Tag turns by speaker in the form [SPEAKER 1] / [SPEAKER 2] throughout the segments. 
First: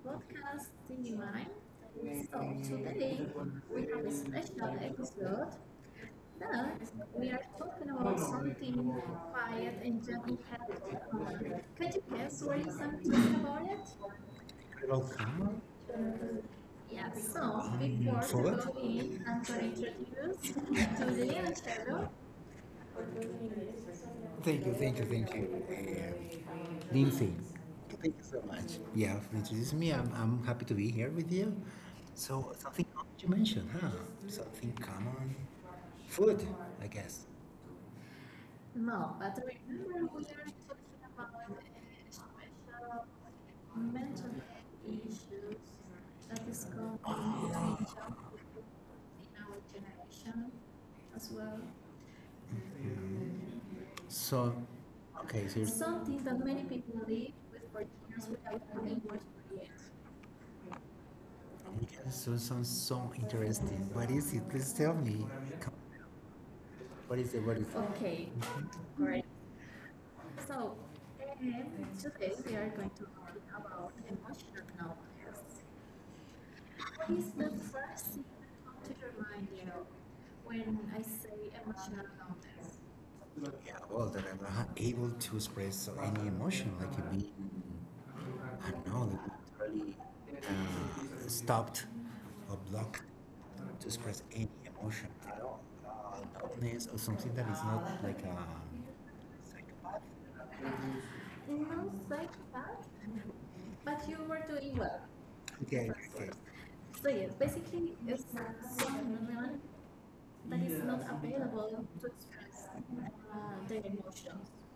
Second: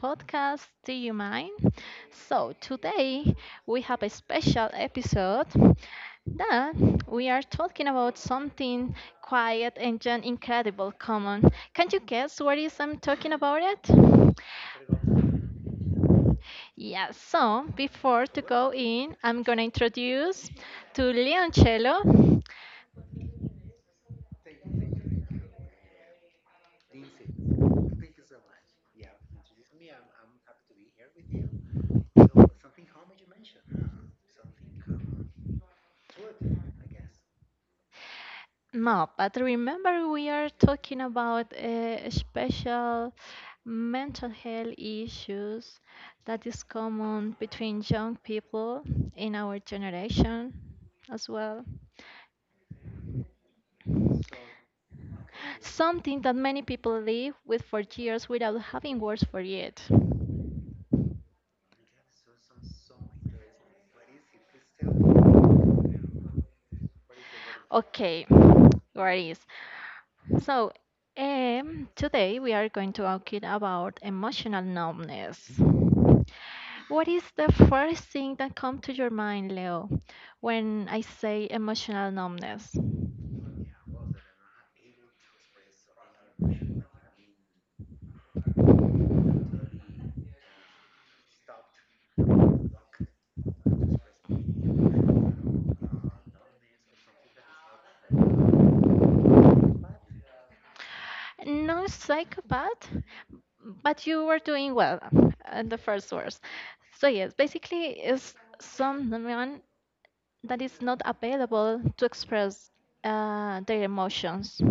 [SPEAKER 1] podcast.
[SPEAKER 2] podcast,
[SPEAKER 1] Do you
[SPEAKER 2] Cinema.
[SPEAKER 1] mind? So,
[SPEAKER 2] So today
[SPEAKER 1] today we
[SPEAKER 2] we
[SPEAKER 1] have
[SPEAKER 2] have
[SPEAKER 1] a
[SPEAKER 2] a
[SPEAKER 1] special
[SPEAKER 2] special episode
[SPEAKER 1] episode that we are talking
[SPEAKER 2] talking
[SPEAKER 1] about
[SPEAKER 2] about something
[SPEAKER 1] something quiet
[SPEAKER 2] quiet
[SPEAKER 1] and
[SPEAKER 2] and
[SPEAKER 1] just incredible
[SPEAKER 2] gentle.
[SPEAKER 1] common. Can you guess
[SPEAKER 2] Yes, were
[SPEAKER 1] what
[SPEAKER 2] you
[SPEAKER 1] is I'm
[SPEAKER 2] something
[SPEAKER 1] talking about
[SPEAKER 2] about it?
[SPEAKER 1] it?
[SPEAKER 2] Welcome.
[SPEAKER 1] Yeah,
[SPEAKER 2] Yes. So
[SPEAKER 1] so
[SPEAKER 2] before we
[SPEAKER 1] before to
[SPEAKER 2] Forward. Go
[SPEAKER 1] go
[SPEAKER 2] in,
[SPEAKER 1] in,
[SPEAKER 2] I'm
[SPEAKER 1] I'm
[SPEAKER 2] gonna
[SPEAKER 1] gonna
[SPEAKER 2] introduce
[SPEAKER 1] introduce to
[SPEAKER 2] today.
[SPEAKER 1] Leoncello.
[SPEAKER 2] Thank you, Lindsay. Thank you so much. Yeah, for introducing me. I'm happy to be here with you. So something common you mentioned, huh? Something common. Food, I guess.
[SPEAKER 1] No,
[SPEAKER 2] No,
[SPEAKER 1] but
[SPEAKER 2] that
[SPEAKER 1] remember we are talking about
[SPEAKER 2] is
[SPEAKER 1] special mental health issues that is common between young people in our generation as
[SPEAKER 2] well.
[SPEAKER 1] well.
[SPEAKER 2] So, okay, so you're, Something
[SPEAKER 1] Something that
[SPEAKER 2] that many
[SPEAKER 1] many
[SPEAKER 2] people
[SPEAKER 1] people
[SPEAKER 2] live
[SPEAKER 1] live
[SPEAKER 2] with
[SPEAKER 1] with
[SPEAKER 2] for
[SPEAKER 1] for
[SPEAKER 2] years
[SPEAKER 1] years
[SPEAKER 2] without
[SPEAKER 1] without
[SPEAKER 2] knowing
[SPEAKER 1] having
[SPEAKER 2] what
[SPEAKER 1] words for
[SPEAKER 2] it
[SPEAKER 1] it.
[SPEAKER 2] is. Yes, so sounds so interesting. What is it? Please tell me. Come- What is it? What is it? Okay,
[SPEAKER 1] Okay,
[SPEAKER 2] great.
[SPEAKER 1] where is? So,
[SPEAKER 2] And today we
[SPEAKER 1] today
[SPEAKER 2] are
[SPEAKER 1] we are
[SPEAKER 2] going to
[SPEAKER 1] going to
[SPEAKER 2] talk
[SPEAKER 1] talk it
[SPEAKER 2] about
[SPEAKER 1] about emotional
[SPEAKER 2] emotional
[SPEAKER 1] numbness.
[SPEAKER 2] tests.
[SPEAKER 1] What is the first thing that comes to your mind, Leo, when I say emotional numbness?
[SPEAKER 2] Yeah, well, that I'm not able to express any emotion, like being really stopped or blocked press A loudness or something that is not like Not
[SPEAKER 1] No
[SPEAKER 2] like that,
[SPEAKER 1] psychopath,
[SPEAKER 2] but
[SPEAKER 1] but
[SPEAKER 2] you
[SPEAKER 1] you
[SPEAKER 2] were
[SPEAKER 1] were
[SPEAKER 2] doing
[SPEAKER 1] doing well at the
[SPEAKER 2] okay,
[SPEAKER 1] first
[SPEAKER 2] okay.
[SPEAKER 1] words.
[SPEAKER 2] So
[SPEAKER 1] So yes,
[SPEAKER 2] basically
[SPEAKER 1] basically,
[SPEAKER 2] it's
[SPEAKER 1] is
[SPEAKER 2] someone
[SPEAKER 1] someone
[SPEAKER 2] that
[SPEAKER 1] that
[SPEAKER 2] is
[SPEAKER 1] is
[SPEAKER 2] not
[SPEAKER 1] not
[SPEAKER 2] available.
[SPEAKER 1] available to express their emotions.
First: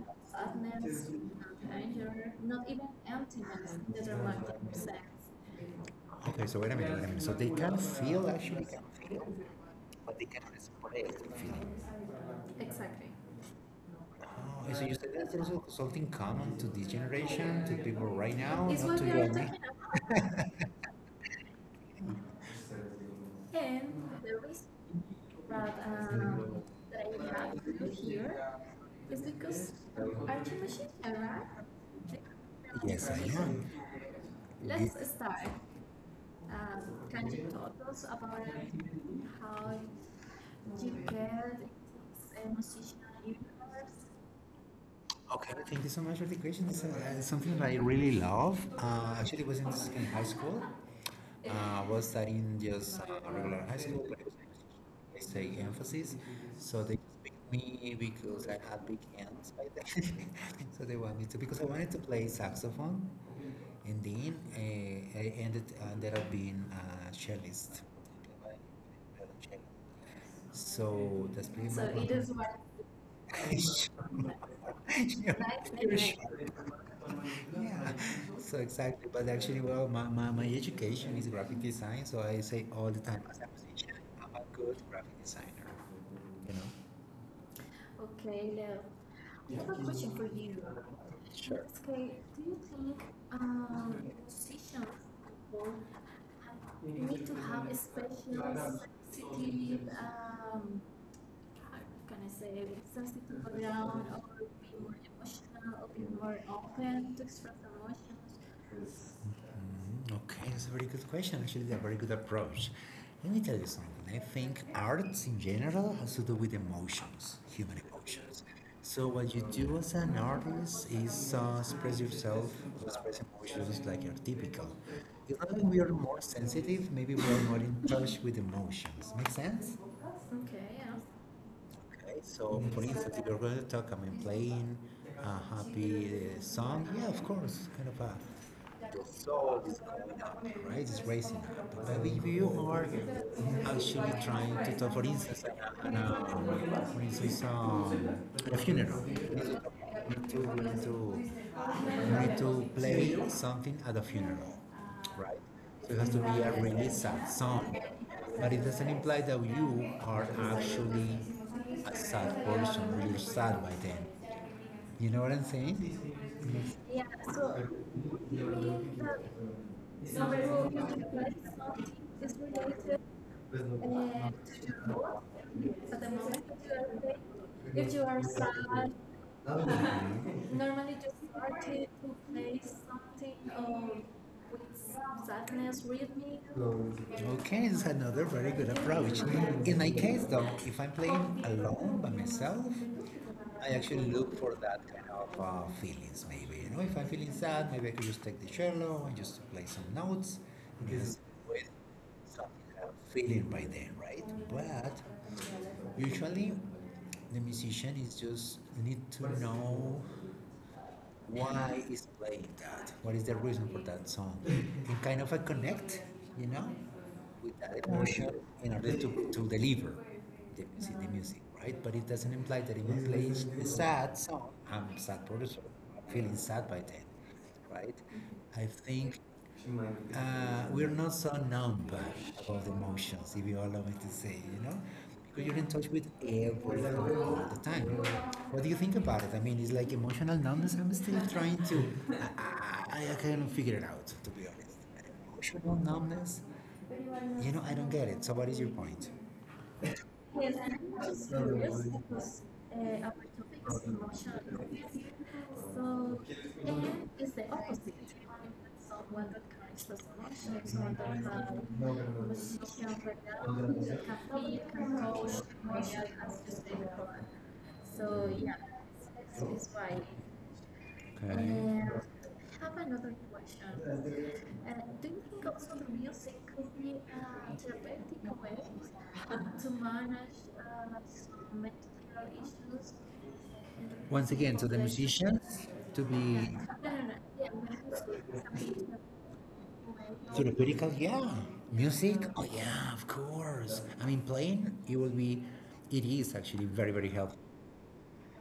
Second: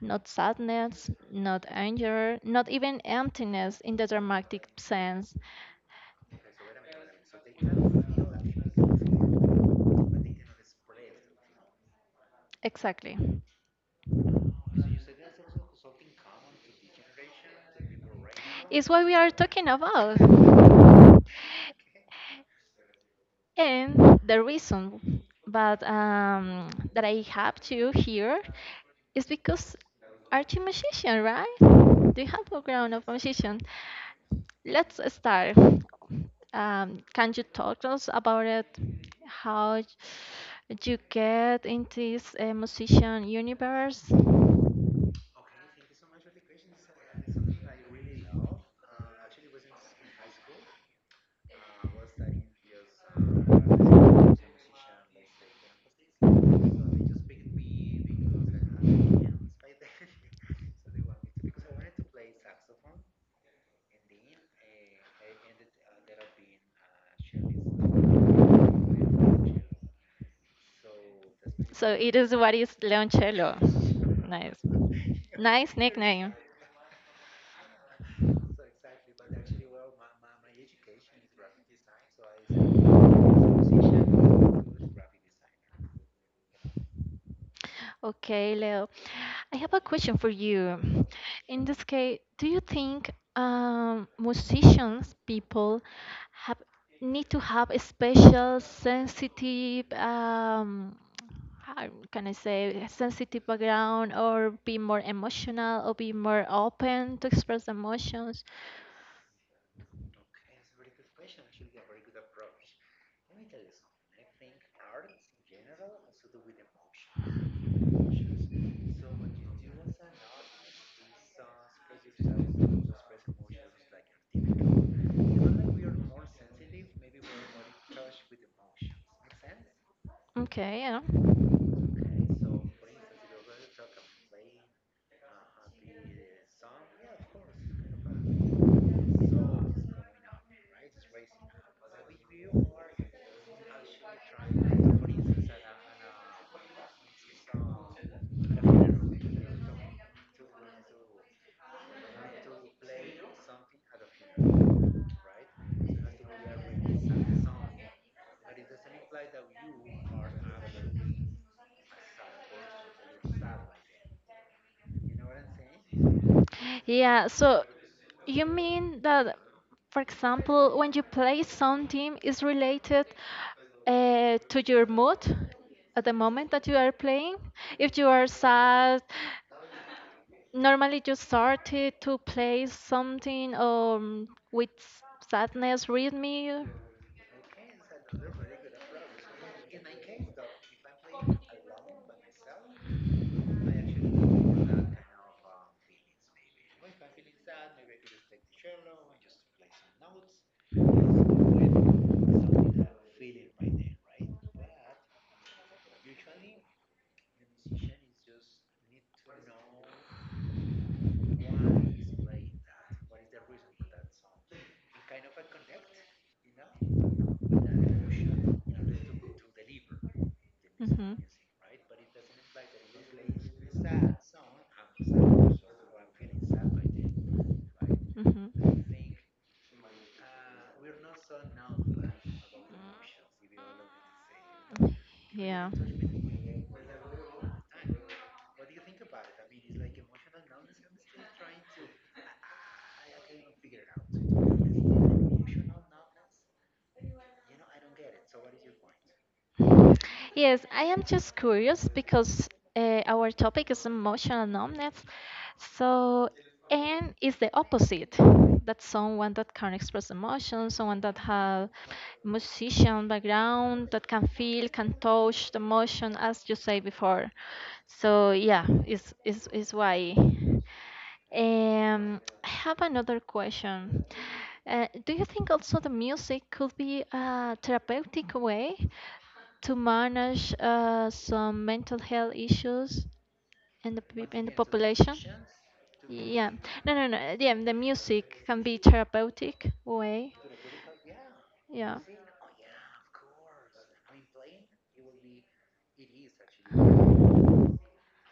[SPEAKER 1] Not
[SPEAKER 2] Sadness,
[SPEAKER 1] sadness, not
[SPEAKER 2] anger,
[SPEAKER 1] anger, not even
[SPEAKER 2] emptiness,
[SPEAKER 1] emptiness in the
[SPEAKER 2] that are lack of
[SPEAKER 1] dramatic
[SPEAKER 2] sex.
[SPEAKER 1] sense.
[SPEAKER 2] Okay, so wait a minute, wait a minute. So they can feel actually they can feel, but they cannot express the feeling.
[SPEAKER 1] Exactly.
[SPEAKER 2] Exactly. Oh, so you said that's also something common to this generation, to people right now,
[SPEAKER 1] It's
[SPEAKER 2] It's not
[SPEAKER 1] what
[SPEAKER 2] what
[SPEAKER 1] we
[SPEAKER 2] to we
[SPEAKER 1] are
[SPEAKER 2] you are and me.
[SPEAKER 1] talking
[SPEAKER 2] Talking about.
[SPEAKER 1] about.
[SPEAKER 2] And
[SPEAKER 1] And the
[SPEAKER 2] the reason
[SPEAKER 1] reason but
[SPEAKER 2] that,
[SPEAKER 1] that I
[SPEAKER 2] that I
[SPEAKER 1] have
[SPEAKER 2] have
[SPEAKER 1] to
[SPEAKER 2] you
[SPEAKER 1] here
[SPEAKER 2] here
[SPEAKER 1] is
[SPEAKER 2] is
[SPEAKER 1] because
[SPEAKER 2] because
[SPEAKER 1] are you
[SPEAKER 2] aren't you Michigan,
[SPEAKER 1] musician, right?
[SPEAKER 2] right?
[SPEAKER 1] Do you have background of
[SPEAKER 2] Yes, I
[SPEAKER 1] musician?
[SPEAKER 2] am.
[SPEAKER 1] Let's
[SPEAKER 2] Let's, This,
[SPEAKER 1] start.
[SPEAKER 2] um,
[SPEAKER 1] Can you
[SPEAKER 2] can you
[SPEAKER 1] talk to
[SPEAKER 2] talk
[SPEAKER 1] us about
[SPEAKER 2] about
[SPEAKER 1] it?
[SPEAKER 2] how you
[SPEAKER 1] How
[SPEAKER 2] get
[SPEAKER 1] you get into this musician
[SPEAKER 2] emotional
[SPEAKER 1] universe?
[SPEAKER 2] universe? Okay, thank you so much for the question. It's something that I really love. Actually, it was in high school. Was studying just regular high school, but I say emphasis. So they just picked me because I had big hands by then. So they wanted me to because I wanted to play saxophone, and then I ended up being a cellist. So that's pretty So much
[SPEAKER 1] So
[SPEAKER 2] what it
[SPEAKER 1] it
[SPEAKER 2] is
[SPEAKER 1] is
[SPEAKER 2] what
[SPEAKER 1] what is Leoncello. Nice,
[SPEAKER 2] yeah, nice and
[SPEAKER 1] nice
[SPEAKER 2] you're name.
[SPEAKER 1] nickname.
[SPEAKER 2] Sure. Yeah. So exactly. But actually, well, my education is graphic design, so I say "Oh, good graphic designer, you know. Okay,
[SPEAKER 1] Okay, Leo.
[SPEAKER 2] Yeah.
[SPEAKER 1] I have a question
[SPEAKER 2] For
[SPEAKER 1] for
[SPEAKER 2] you,
[SPEAKER 1] you.
[SPEAKER 2] Sure.
[SPEAKER 1] In this
[SPEAKER 2] Skye,
[SPEAKER 1] case,
[SPEAKER 2] do
[SPEAKER 1] do
[SPEAKER 2] you
[SPEAKER 1] you
[SPEAKER 2] think
[SPEAKER 1] think
[SPEAKER 2] um,
[SPEAKER 1] musicians, people, have
[SPEAKER 2] we need
[SPEAKER 1] need
[SPEAKER 2] to
[SPEAKER 1] to
[SPEAKER 2] have
[SPEAKER 1] have a
[SPEAKER 2] special
[SPEAKER 1] special
[SPEAKER 2] sensitive,
[SPEAKER 1] sensitive,
[SPEAKER 2] um, how
[SPEAKER 1] how
[SPEAKER 2] can
[SPEAKER 1] can
[SPEAKER 2] I
[SPEAKER 1] I
[SPEAKER 2] say,
[SPEAKER 1] say,
[SPEAKER 2] sensitive
[SPEAKER 1] sensitive
[SPEAKER 2] around
[SPEAKER 1] background,
[SPEAKER 2] or
[SPEAKER 1] or
[SPEAKER 2] be
[SPEAKER 1] be
[SPEAKER 2] more
[SPEAKER 1] more
[SPEAKER 2] emotional, or
[SPEAKER 1] emotional, or
[SPEAKER 2] be
[SPEAKER 1] be
[SPEAKER 2] more
[SPEAKER 1] more
[SPEAKER 2] open
[SPEAKER 1] open
[SPEAKER 2] to
[SPEAKER 1] to
[SPEAKER 2] express
[SPEAKER 1] express
[SPEAKER 2] emotions?
[SPEAKER 1] emotions?
[SPEAKER 2] Okay, that's a very good question. Actually, it's a very good approach. Let me tell you something. I think arts in general has to do with emotions, human emotions. So what you do as an artist is express yourself, express emotions like are typical. It's not that we are more sensitive, maybe we are more in touch with emotions. Make sense? Okay,
[SPEAKER 1] Okay,
[SPEAKER 2] yeah.
[SPEAKER 1] yeah.
[SPEAKER 2] Okay, so for instance, if you're going to talk, I mean, playing a happy song, yeah, of course, kind of a the soul is going up, right? It's raising up. But if you are actually trying to talk, for instance, an for instance, a funeral, we need to, we need to, we need to play something at a funeral, right? So it has to be a really sad song, but it doesn't imply that you are actually a sad person or you're sad by then. You know what I'm saying?
[SPEAKER 1] Yeah,
[SPEAKER 2] So
[SPEAKER 1] so
[SPEAKER 2] you
[SPEAKER 1] you
[SPEAKER 2] mean
[SPEAKER 1] mean
[SPEAKER 2] that
[SPEAKER 1] that, for
[SPEAKER 2] somebody who is
[SPEAKER 1] example, when
[SPEAKER 2] related
[SPEAKER 1] you
[SPEAKER 2] to
[SPEAKER 1] play
[SPEAKER 2] you
[SPEAKER 1] something is related to your mood
[SPEAKER 2] at
[SPEAKER 1] at the
[SPEAKER 2] the moment?
[SPEAKER 1] moment that you are playing? If
[SPEAKER 2] If
[SPEAKER 1] you
[SPEAKER 2] you are
[SPEAKER 1] are
[SPEAKER 2] sad
[SPEAKER 1] sad,
[SPEAKER 2] normally
[SPEAKER 1] normally you
[SPEAKER 2] just started
[SPEAKER 1] started
[SPEAKER 2] to
[SPEAKER 1] to
[SPEAKER 2] play
[SPEAKER 1] play
[SPEAKER 2] something
[SPEAKER 1] something
[SPEAKER 2] with
[SPEAKER 1] with
[SPEAKER 2] sadness
[SPEAKER 1] sadness rhythm.
[SPEAKER 2] rhythmic. Okay, it's another very good approach. In my case, though, if I'm playing alone by myself, I actually look for that kind of feelings, maybe. You know, if I'm feeling sad, maybe I could just take the cello and just play some notes and feel by then, right? But usually, the musician is just need to know why is playing that? What is the reason for that song? And kind of a connect, you know, with that emotion in order to deliver the music, the
[SPEAKER 1] Mm-hmm.
[SPEAKER 2] music, right? But it doesn't imply that if I'm playing a sad song, I'm a sad producer. Feeling sad it, right? I
[SPEAKER 1] Mm-hmm.
[SPEAKER 2] think we're not so numb about emotions, if you allow me to say, you know,
[SPEAKER 1] And
[SPEAKER 2] because you're in touch with everything all the time. What do you think about it? I mean, it's like emotional numbness. I'm still trying to, I can't figure it out, to be honest. Emotional numbness? You know, I don't get it. So, what is your point? Yes,
[SPEAKER 1] yes,
[SPEAKER 2] and
[SPEAKER 1] I am
[SPEAKER 2] I was
[SPEAKER 1] just
[SPEAKER 2] curious
[SPEAKER 1] curious
[SPEAKER 2] because
[SPEAKER 1] because
[SPEAKER 2] our
[SPEAKER 1] our
[SPEAKER 2] topic
[SPEAKER 1] topic
[SPEAKER 2] is
[SPEAKER 1] is
[SPEAKER 2] emotional
[SPEAKER 1] emotional numbness.
[SPEAKER 2] intelligence. So,
[SPEAKER 1] So,
[SPEAKER 2] and
[SPEAKER 1] and
[SPEAKER 2] it's
[SPEAKER 1] is
[SPEAKER 2] the
[SPEAKER 1] the
[SPEAKER 2] opposite.
[SPEAKER 1] opposite that
[SPEAKER 2] Someone
[SPEAKER 1] someone
[SPEAKER 2] that
[SPEAKER 1] that can
[SPEAKER 2] carries those
[SPEAKER 1] express emotions,
[SPEAKER 2] emotions or
[SPEAKER 1] someone that
[SPEAKER 2] that have
[SPEAKER 1] have
[SPEAKER 2] was emotional
[SPEAKER 1] musician
[SPEAKER 2] breakdown
[SPEAKER 1] background,
[SPEAKER 2] that
[SPEAKER 1] that can
[SPEAKER 2] can feel,
[SPEAKER 1] feel, can
[SPEAKER 2] can coach
[SPEAKER 1] touch the
[SPEAKER 2] emotion
[SPEAKER 1] emotion,
[SPEAKER 2] as
[SPEAKER 1] as
[SPEAKER 2] you
[SPEAKER 1] you
[SPEAKER 2] say
[SPEAKER 1] say
[SPEAKER 2] before.
[SPEAKER 1] before. So,
[SPEAKER 2] So, yeah,
[SPEAKER 1] yeah, is
[SPEAKER 2] so
[SPEAKER 1] is
[SPEAKER 2] this is
[SPEAKER 1] is
[SPEAKER 2] why. Okay.
[SPEAKER 1] why.
[SPEAKER 2] Um,
[SPEAKER 1] I
[SPEAKER 2] I have
[SPEAKER 1] have
[SPEAKER 2] another
[SPEAKER 1] another
[SPEAKER 2] question.
[SPEAKER 1] question.
[SPEAKER 2] Uh, do
[SPEAKER 1] Do
[SPEAKER 2] you
[SPEAKER 1] you
[SPEAKER 2] think
[SPEAKER 1] think
[SPEAKER 2] also
[SPEAKER 1] also
[SPEAKER 2] the
[SPEAKER 1] the
[SPEAKER 2] music
[SPEAKER 1] music
[SPEAKER 2] could
[SPEAKER 1] could
[SPEAKER 2] be
[SPEAKER 1] be
[SPEAKER 2] a
[SPEAKER 1] a therapeutic
[SPEAKER 2] therapeutic way
[SPEAKER 1] way?
[SPEAKER 2] to
[SPEAKER 1] To
[SPEAKER 2] manage
[SPEAKER 1] manage
[SPEAKER 2] these
[SPEAKER 1] some mental health
[SPEAKER 2] mental issues
[SPEAKER 1] issues
[SPEAKER 2] in
[SPEAKER 1] in
[SPEAKER 2] Once
[SPEAKER 1] in the
[SPEAKER 2] again, so the
[SPEAKER 1] population.
[SPEAKER 2] population? Musicians to Yeah,
[SPEAKER 1] Yeah,
[SPEAKER 2] be
[SPEAKER 1] no, no, no. Yeah, the
[SPEAKER 2] that could be
[SPEAKER 1] music can be
[SPEAKER 2] something
[SPEAKER 1] therapeutic
[SPEAKER 2] way of
[SPEAKER 1] way.
[SPEAKER 2] therapeutical, yeah.
[SPEAKER 1] Yeah.
[SPEAKER 2] Music, oh yeah, of course. I mean, playing, it will be, it is actually very helpful.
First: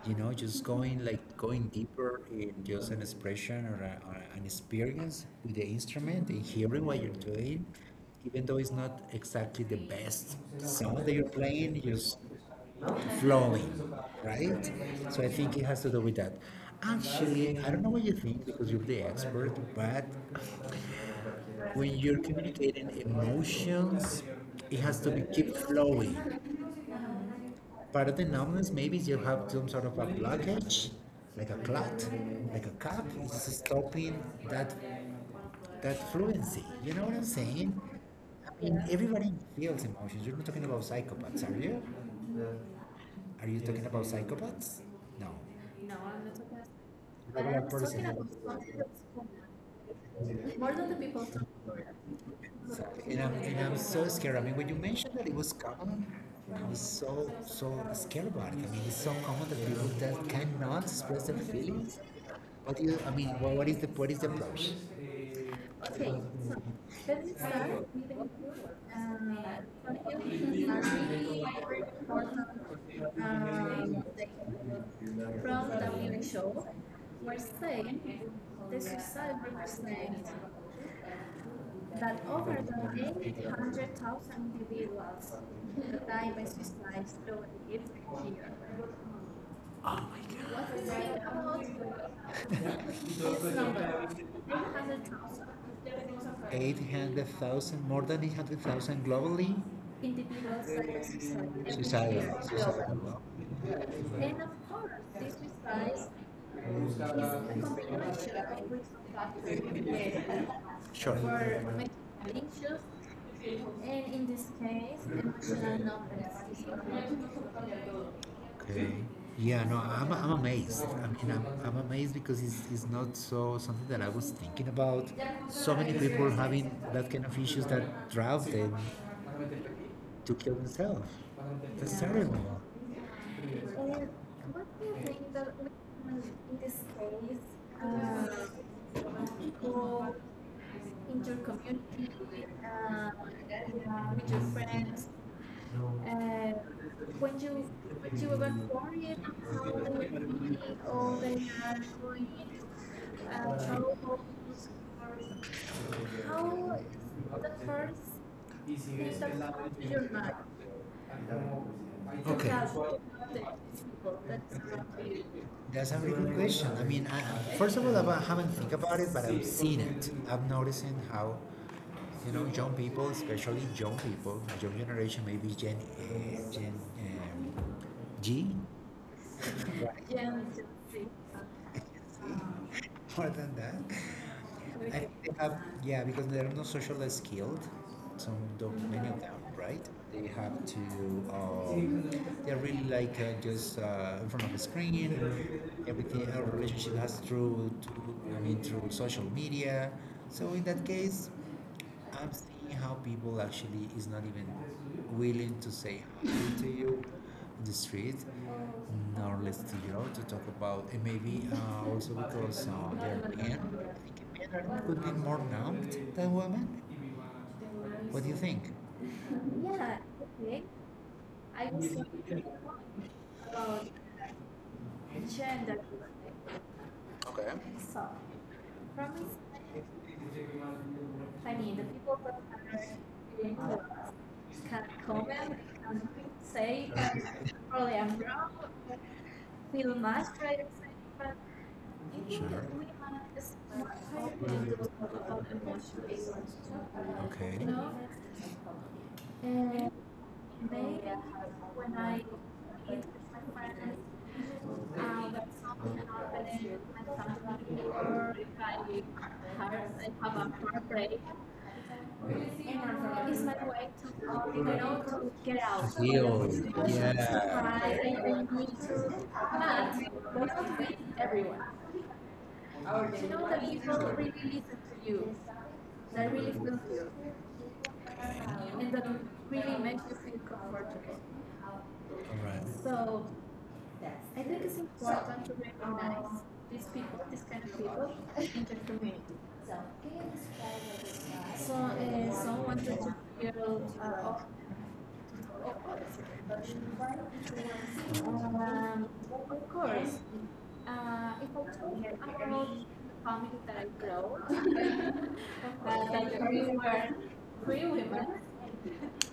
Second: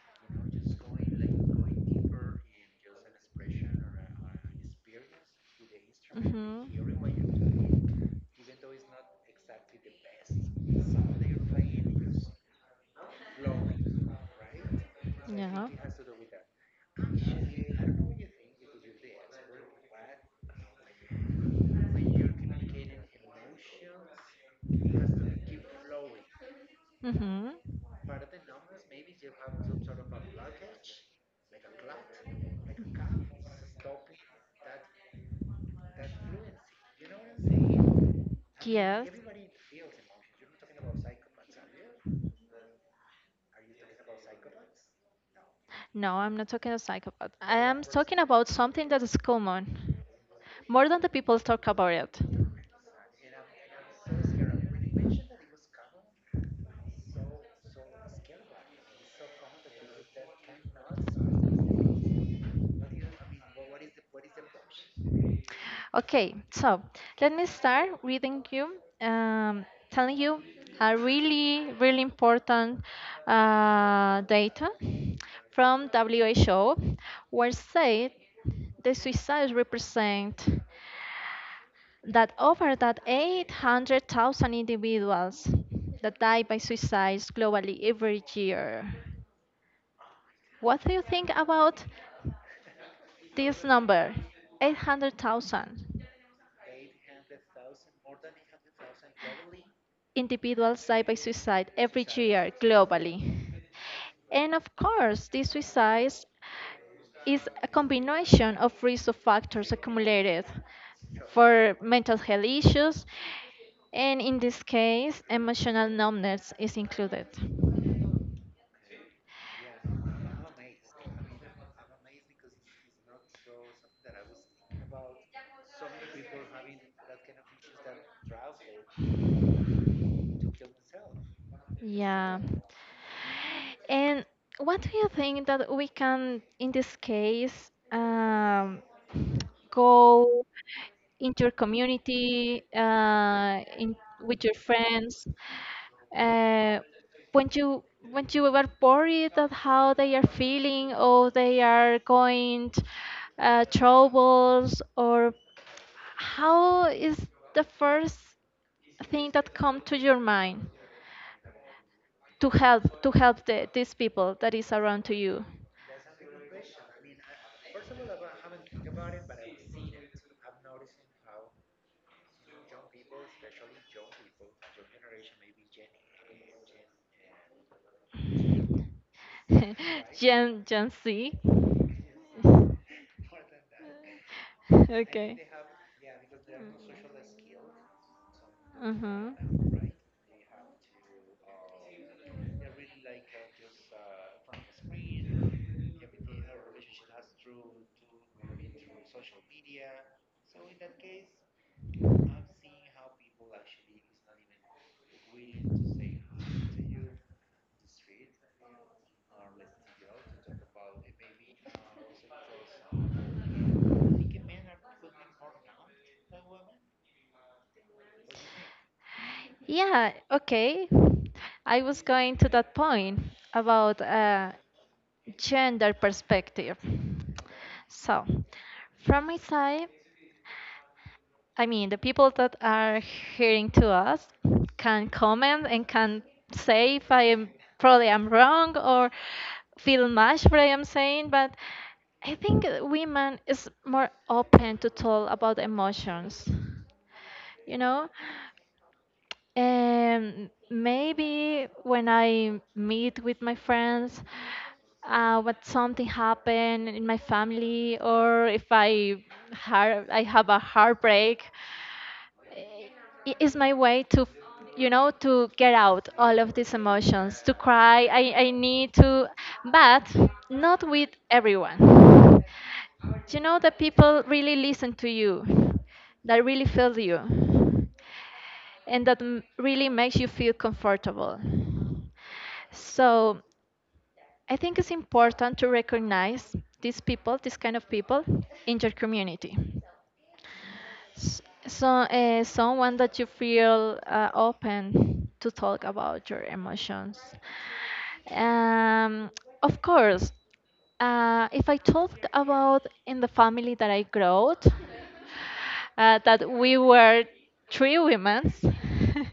[SPEAKER 2] You know, just going like going deeper in just an expression or, a, or an experience with the instrument and
[SPEAKER 1] Mhm.
[SPEAKER 2] hearing what you're doing even though it's not exactly the best song that you're playing, just flowing, right? So I think
[SPEAKER 1] Yeah.
[SPEAKER 2] it has to do with that. Actually, I don't know what you think because you're the expert, but when you're communicating emotions, it has to be keep flowing.
[SPEAKER 1] Mhm.
[SPEAKER 2] Part of the numbness, maybe you have some sort of a blockage, like a clot, like a cup, is stopping that that fluency. You know what I'm saying? I mean, Yeah.
[SPEAKER 1] Yes.
[SPEAKER 2] everybody feels emotions. You're not talking about psychopaths, are you? Are you talking about psychopaths? No. No.
[SPEAKER 1] No, I'm not talking about psychopath. I
[SPEAKER 2] Regular
[SPEAKER 1] am
[SPEAKER 2] person.
[SPEAKER 1] talking about something that is common.
[SPEAKER 2] More
[SPEAKER 1] More
[SPEAKER 2] than
[SPEAKER 1] than
[SPEAKER 2] the
[SPEAKER 1] the
[SPEAKER 2] people.
[SPEAKER 1] people talk about it.
[SPEAKER 2] So- And I'm so scared. I mean, when you mentioned that it was common, I was so scared about it. I mean, it's so common that people that cannot express their feelings. What do you, I mean, what is the, what is the approach? Okay,
[SPEAKER 1] Okay,
[SPEAKER 2] so
[SPEAKER 1] so let me
[SPEAKER 2] let's start.
[SPEAKER 1] start reading you, um, telling
[SPEAKER 2] Some
[SPEAKER 1] you
[SPEAKER 2] things
[SPEAKER 1] a
[SPEAKER 2] are really
[SPEAKER 1] really,
[SPEAKER 2] very
[SPEAKER 1] really
[SPEAKER 2] important.
[SPEAKER 1] important
[SPEAKER 2] Uh,
[SPEAKER 1] data
[SPEAKER 2] from
[SPEAKER 1] from WHO,
[SPEAKER 2] WHO were
[SPEAKER 1] where said
[SPEAKER 2] saying the
[SPEAKER 1] the
[SPEAKER 2] suicide
[SPEAKER 1] suicides
[SPEAKER 2] represents
[SPEAKER 1] represent
[SPEAKER 2] that
[SPEAKER 1] that over that
[SPEAKER 2] 800
[SPEAKER 1] 800,000
[SPEAKER 2] individuals
[SPEAKER 1] individuals that
[SPEAKER 2] die
[SPEAKER 1] die
[SPEAKER 2] every
[SPEAKER 1] by suicides globally every
[SPEAKER 2] year.
[SPEAKER 1] year. What
[SPEAKER 2] What
[SPEAKER 1] do
[SPEAKER 2] is
[SPEAKER 1] you think about
[SPEAKER 2] it about this
[SPEAKER 1] this number?
[SPEAKER 2] number?
[SPEAKER 1] 800,000
[SPEAKER 2] 800,000, more than 800,000 globally individuals
[SPEAKER 1] individuals die
[SPEAKER 2] die
[SPEAKER 1] by
[SPEAKER 2] suicide.
[SPEAKER 1] suicide
[SPEAKER 2] Every
[SPEAKER 1] every
[SPEAKER 2] suicidal.
[SPEAKER 1] year
[SPEAKER 2] Year.
[SPEAKER 1] globally. And of course, these suicides
[SPEAKER 2] This is
[SPEAKER 1] is
[SPEAKER 2] a
[SPEAKER 1] a combination of
[SPEAKER 2] continuation
[SPEAKER 1] risk of factors accumulated
[SPEAKER 2] Sure.
[SPEAKER 1] for mental health issues,
[SPEAKER 2] And
[SPEAKER 1] and
[SPEAKER 2] in
[SPEAKER 1] in
[SPEAKER 2] this
[SPEAKER 1] this
[SPEAKER 2] case,
[SPEAKER 1] case,
[SPEAKER 2] emotional
[SPEAKER 1] emotional numbness is
[SPEAKER 2] numbers
[SPEAKER 1] included.
[SPEAKER 2] Okay. Yeah, no, I'm amazed. I mean, I'm amazed because it's not so something that I was thinking about. So many people having that kind of issues that drive them to kill themselves. That's terrible.
[SPEAKER 1] Yeah.
[SPEAKER 2] And
[SPEAKER 1] And
[SPEAKER 2] what
[SPEAKER 1] what do you
[SPEAKER 2] if,
[SPEAKER 1] think that we
[SPEAKER 2] um,
[SPEAKER 1] can,
[SPEAKER 2] in
[SPEAKER 1] in
[SPEAKER 2] this
[SPEAKER 1] this case,
[SPEAKER 2] case, go
[SPEAKER 1] go
[SPEAKER 2] into your
[SPEAKER 1] into your
[SPEAKER 2] community,
[SPEAKER 1] community,
[SPEAKER 2] uh,
[SPEAKER 1] in
[SPEAKER 2] with
[SPEAKER 1] with
[SPEAKER 2] your
[SPEAKER 1] your
[SPEAKER 2] friends.
[SPEAKER 1] friends,
[SPEAKER 2] Uh,
[SPEAKER 1] uh,
[SPEAKER 2] when
[SPEAKER 1] when
[SPEAKER 2] you
[SPEAKER 1] you
[SPEAKER 2] when
[SPEAKER 1] when
[SPEAKER 2] you
[SPEAKER 1] you
[SPEAKER 2] were
[SPEAKER 1] were
[SPEAKER 2] foreign,
[SPEAKER 1] worried that
[SPEAKER 2] how
[SPEAKER 1] how they are feeling or
[SPEAKER 2] or
[SPEAKER 1] they are going
[SPEAKER 2] uh,
[SPEAKER 1] troubles or
[SPEAKER 2] how
[SPEAKER 1] how is
[SPEAKER 2] how the
[SPEAKER 1] the
[SPEAKER 2] first
[SPEAKER 1] first
[SPEAKER 2] thing
[SPEAKER 1] thing that
[SPEAKER 2] that comes
[SPEAKER 1] come
[SPEAKER 2] to
[SPEAKER 1] to
[SPEAKER 2] your
[SPEAKER 1] your mind?
[SPEAKER 2] mind?
[SPEAKER 1] to
[SPEAKER 2] Okay.
[SPEAKER 1] help to help the, these people that is around to you.
[SPEAKER 2] That's a really good question. I mean, I- first of all, I haven't think about it, but I've seen it. I've noticed how You know, young people, especially young people, young generation, maybe Gen, Gen um, G, right? Gen
[SPEAKER 1] Gen
[SPEAKER 2] Z.
[SPEAKER 1] gen Z.
[SPEAKER 2] More than that, I think
[SPEAKER 1] Okay.
[SPEAKER 2] they have yeah because they're not socially skilled. Some don't, many of
[SPEAKER 1] Uh-huh.
[SPEAKER 2] them, right? They have to. Um, they're really like just in front of a screen. Everything our relationship has through. To, I mean, through social media. So in that case, I'm seeing how people actually is not even willing to say hi to you in the street, nor listen to you to talk about, and maybe also because they're men. I think men are, could be more numbed than women. What do you think? Yeah,
[SPEAKER 1] Yeah, okay.
[SPEAKER 2] I
[SPEAKER 1] I was
[SPEAKER 2] also
[SPEAKER 1] going
[SPEAKER 2] think
[SPEAKER 1] to that point
[SPEAKER 2] about
[SPEAKER 1] about
[SPEAKER 2] gender.
[SPEAKER 1] gender perspective.
[SPEAKER 2] Okay. So,
[SPEAKER 1] So, from
[SPEAKER 2] from
[SPEAKER 1] my side,
[SPEAKER 2] my
[SPEAKER 1] I
[SPEAKER 2] funny. The
[SPEAKER 1] mean, the
[SPEAKER 2] people
[SPEAKER 1] people
[SPEAKER 2] from
[SPEAKER 1] that
[SPEAKER 2] other
[SPEAKER 1] are hearing to us
[SPEAKER 2] can
[SPEAKER 1] can
[SPEAKER 2] comment,
[SPEAKER 1] comment and
[SPEAKER 2] can
[SPEAKER 1] can
[SPEAKER 2] say,
[SPEAKER 1] say if I am
[SPEAKER 2] probably
[SPEAKER 1] probably
[SPEAKER 2] I'm
[SPEAKER 1] I'm
[SPEAKER 2] wrong,
[SPEAKER 1] wrong or
[SPEAKER 2] feel
[SPEAKER 1] feel much what I
[SPEAKER 2] frustrated,
[SPEAKER 1] am saying,
[SPEAKER 2] but I
[SPEAKER 1] but
[SPEAKER 2] think
[SPEAKER 1] I
[SPEAKER 2] we
[SPEAKER 1] think
[SPEAKER 2] are
[SPEAKER 1] women
[SPEAKER 2] just
[SPEAKER 1] is
[SPEAKER 2] not
[SPEAKER 1] more
[SPEAKER 2] quite
[SPEAKER 1] open
[SPEAKER 2] able
[SPEAKER 1] to
[SPEAKER 2] talk
[SPEAKER 1] talk
[SPEAKER 2] about
[SPEAKER 1] about
[SPEAKER 2] emotion based
[SPEAKER 1] emotions.
[SPEAKER 2] on stuff, Okay.
[SPEAKER 1] You
[SPEAKER 2] you know?
[SPEAKER 1] know,
[SPEAKER 2] And
[SPEAKER 1] and
[SPEAKER 2] maybe
[SPEAKER 1] maybe when I
[SPEAKER 2] it
[SPEAKER 1] meet with my friends, what something
[SPEAKER 2] or
[SPEAKER 1] happened in my family, or if I har I have a heartbreak,
[SPEAKER 2] how it's
[SPEAKER 1] is
[SPEAKER 2] my
[SPEAKER 1] my way to,
[SPEAKER 2] you
[SPEAKER 1] you know,
[SPEAKER 2] know,
[SPEAKER 1] to get out
[SPEAKER 2] to
[SPEAKER 1] all of
[SPEAKER 2] Deal.
[SPEAKER 1] these emotions to
[SPEAKER 2] Yeah.
[SPEAKER 1] cry. I need to, but not with
[SPEAKER 2] everyone.
[SPEAKER 1] everyone.
[SPEAKER 2] You
[SPEAKER 1] You know
[SPEAKER 2] know that
[SPEAKER 1] that
[SPEAKER 2] people
[SPEAKER 1] people
[SPEAKER 2] really
[SPEAKER 1] really listen to you,
[SPEAKER 2] you that
[SPEAKER 1] that
[SPEAKER 2] really
[SPEAKER 1] really feel you,
[SPEAKER 2] and
[SPEAKER 1] and
[SPEAKER 2] that
[SPEAKER 1] that
[SPEAKER 2] really
[SPEAKER 1] really
[SPEAKER 2] meant
[SPEAKER 1] makes you feel comfortable.
[SPEAKER 2] right. So
[SPEAKER 1] So
[SPEAKER 2] I
[SPEAKER 1] I
[SPEAKER 2] think
[SPEAKER 1] think
[SPEAKER 2] it's
[SPEAKER 1] it's
[SPEAKER 2] nice
[SPEAKER 1] important to recognize these people, this kind of
[SPEAKER 2] to
[SPEAKER 1] people, in your
[SPEAKER 2] speak
[SPEAKER 1] community.
[SPEAKER 2] so
[SPEAKER 1] So,
[SPEAKER 2] someone
[SPEAKER 1] someone
[SPEAKER 2] that
[SPEAKER 1] that you
[SPEAKER 2] feel
[SPEAKER 1] feel open to talk about your emotions.
[SPEAKER 2] um,
[SPEAKER 1] Um,
[SPEAKER 2] of
[SPEAKER 1] of
[SPEAKER 2] course
[SPEAKER 1] course,
[SPEAKER 2] if
[SPEAKER 1] if
[SPEAKER 2] I
[SPEAKER 1] I talked
[SPEAKER 2] talk about
[SPEAKER 1] about in
[SPEAKER 2] the
[SPEAKER 1] the
[SPEAKER 2] family that
[SPEAKER 1] family
[SPEAKER 2] I
[SPEAKER 1] that I
[SPEAKER 2] grow
[SPEAKER 1] grew up,
[SPEAKER 2] that, I
[SPEAKER 1] that we were
[SPEAKER 2] we
[SPEAKER 1] three
[SPEAKER 2] were
[SPEAKER 1] women.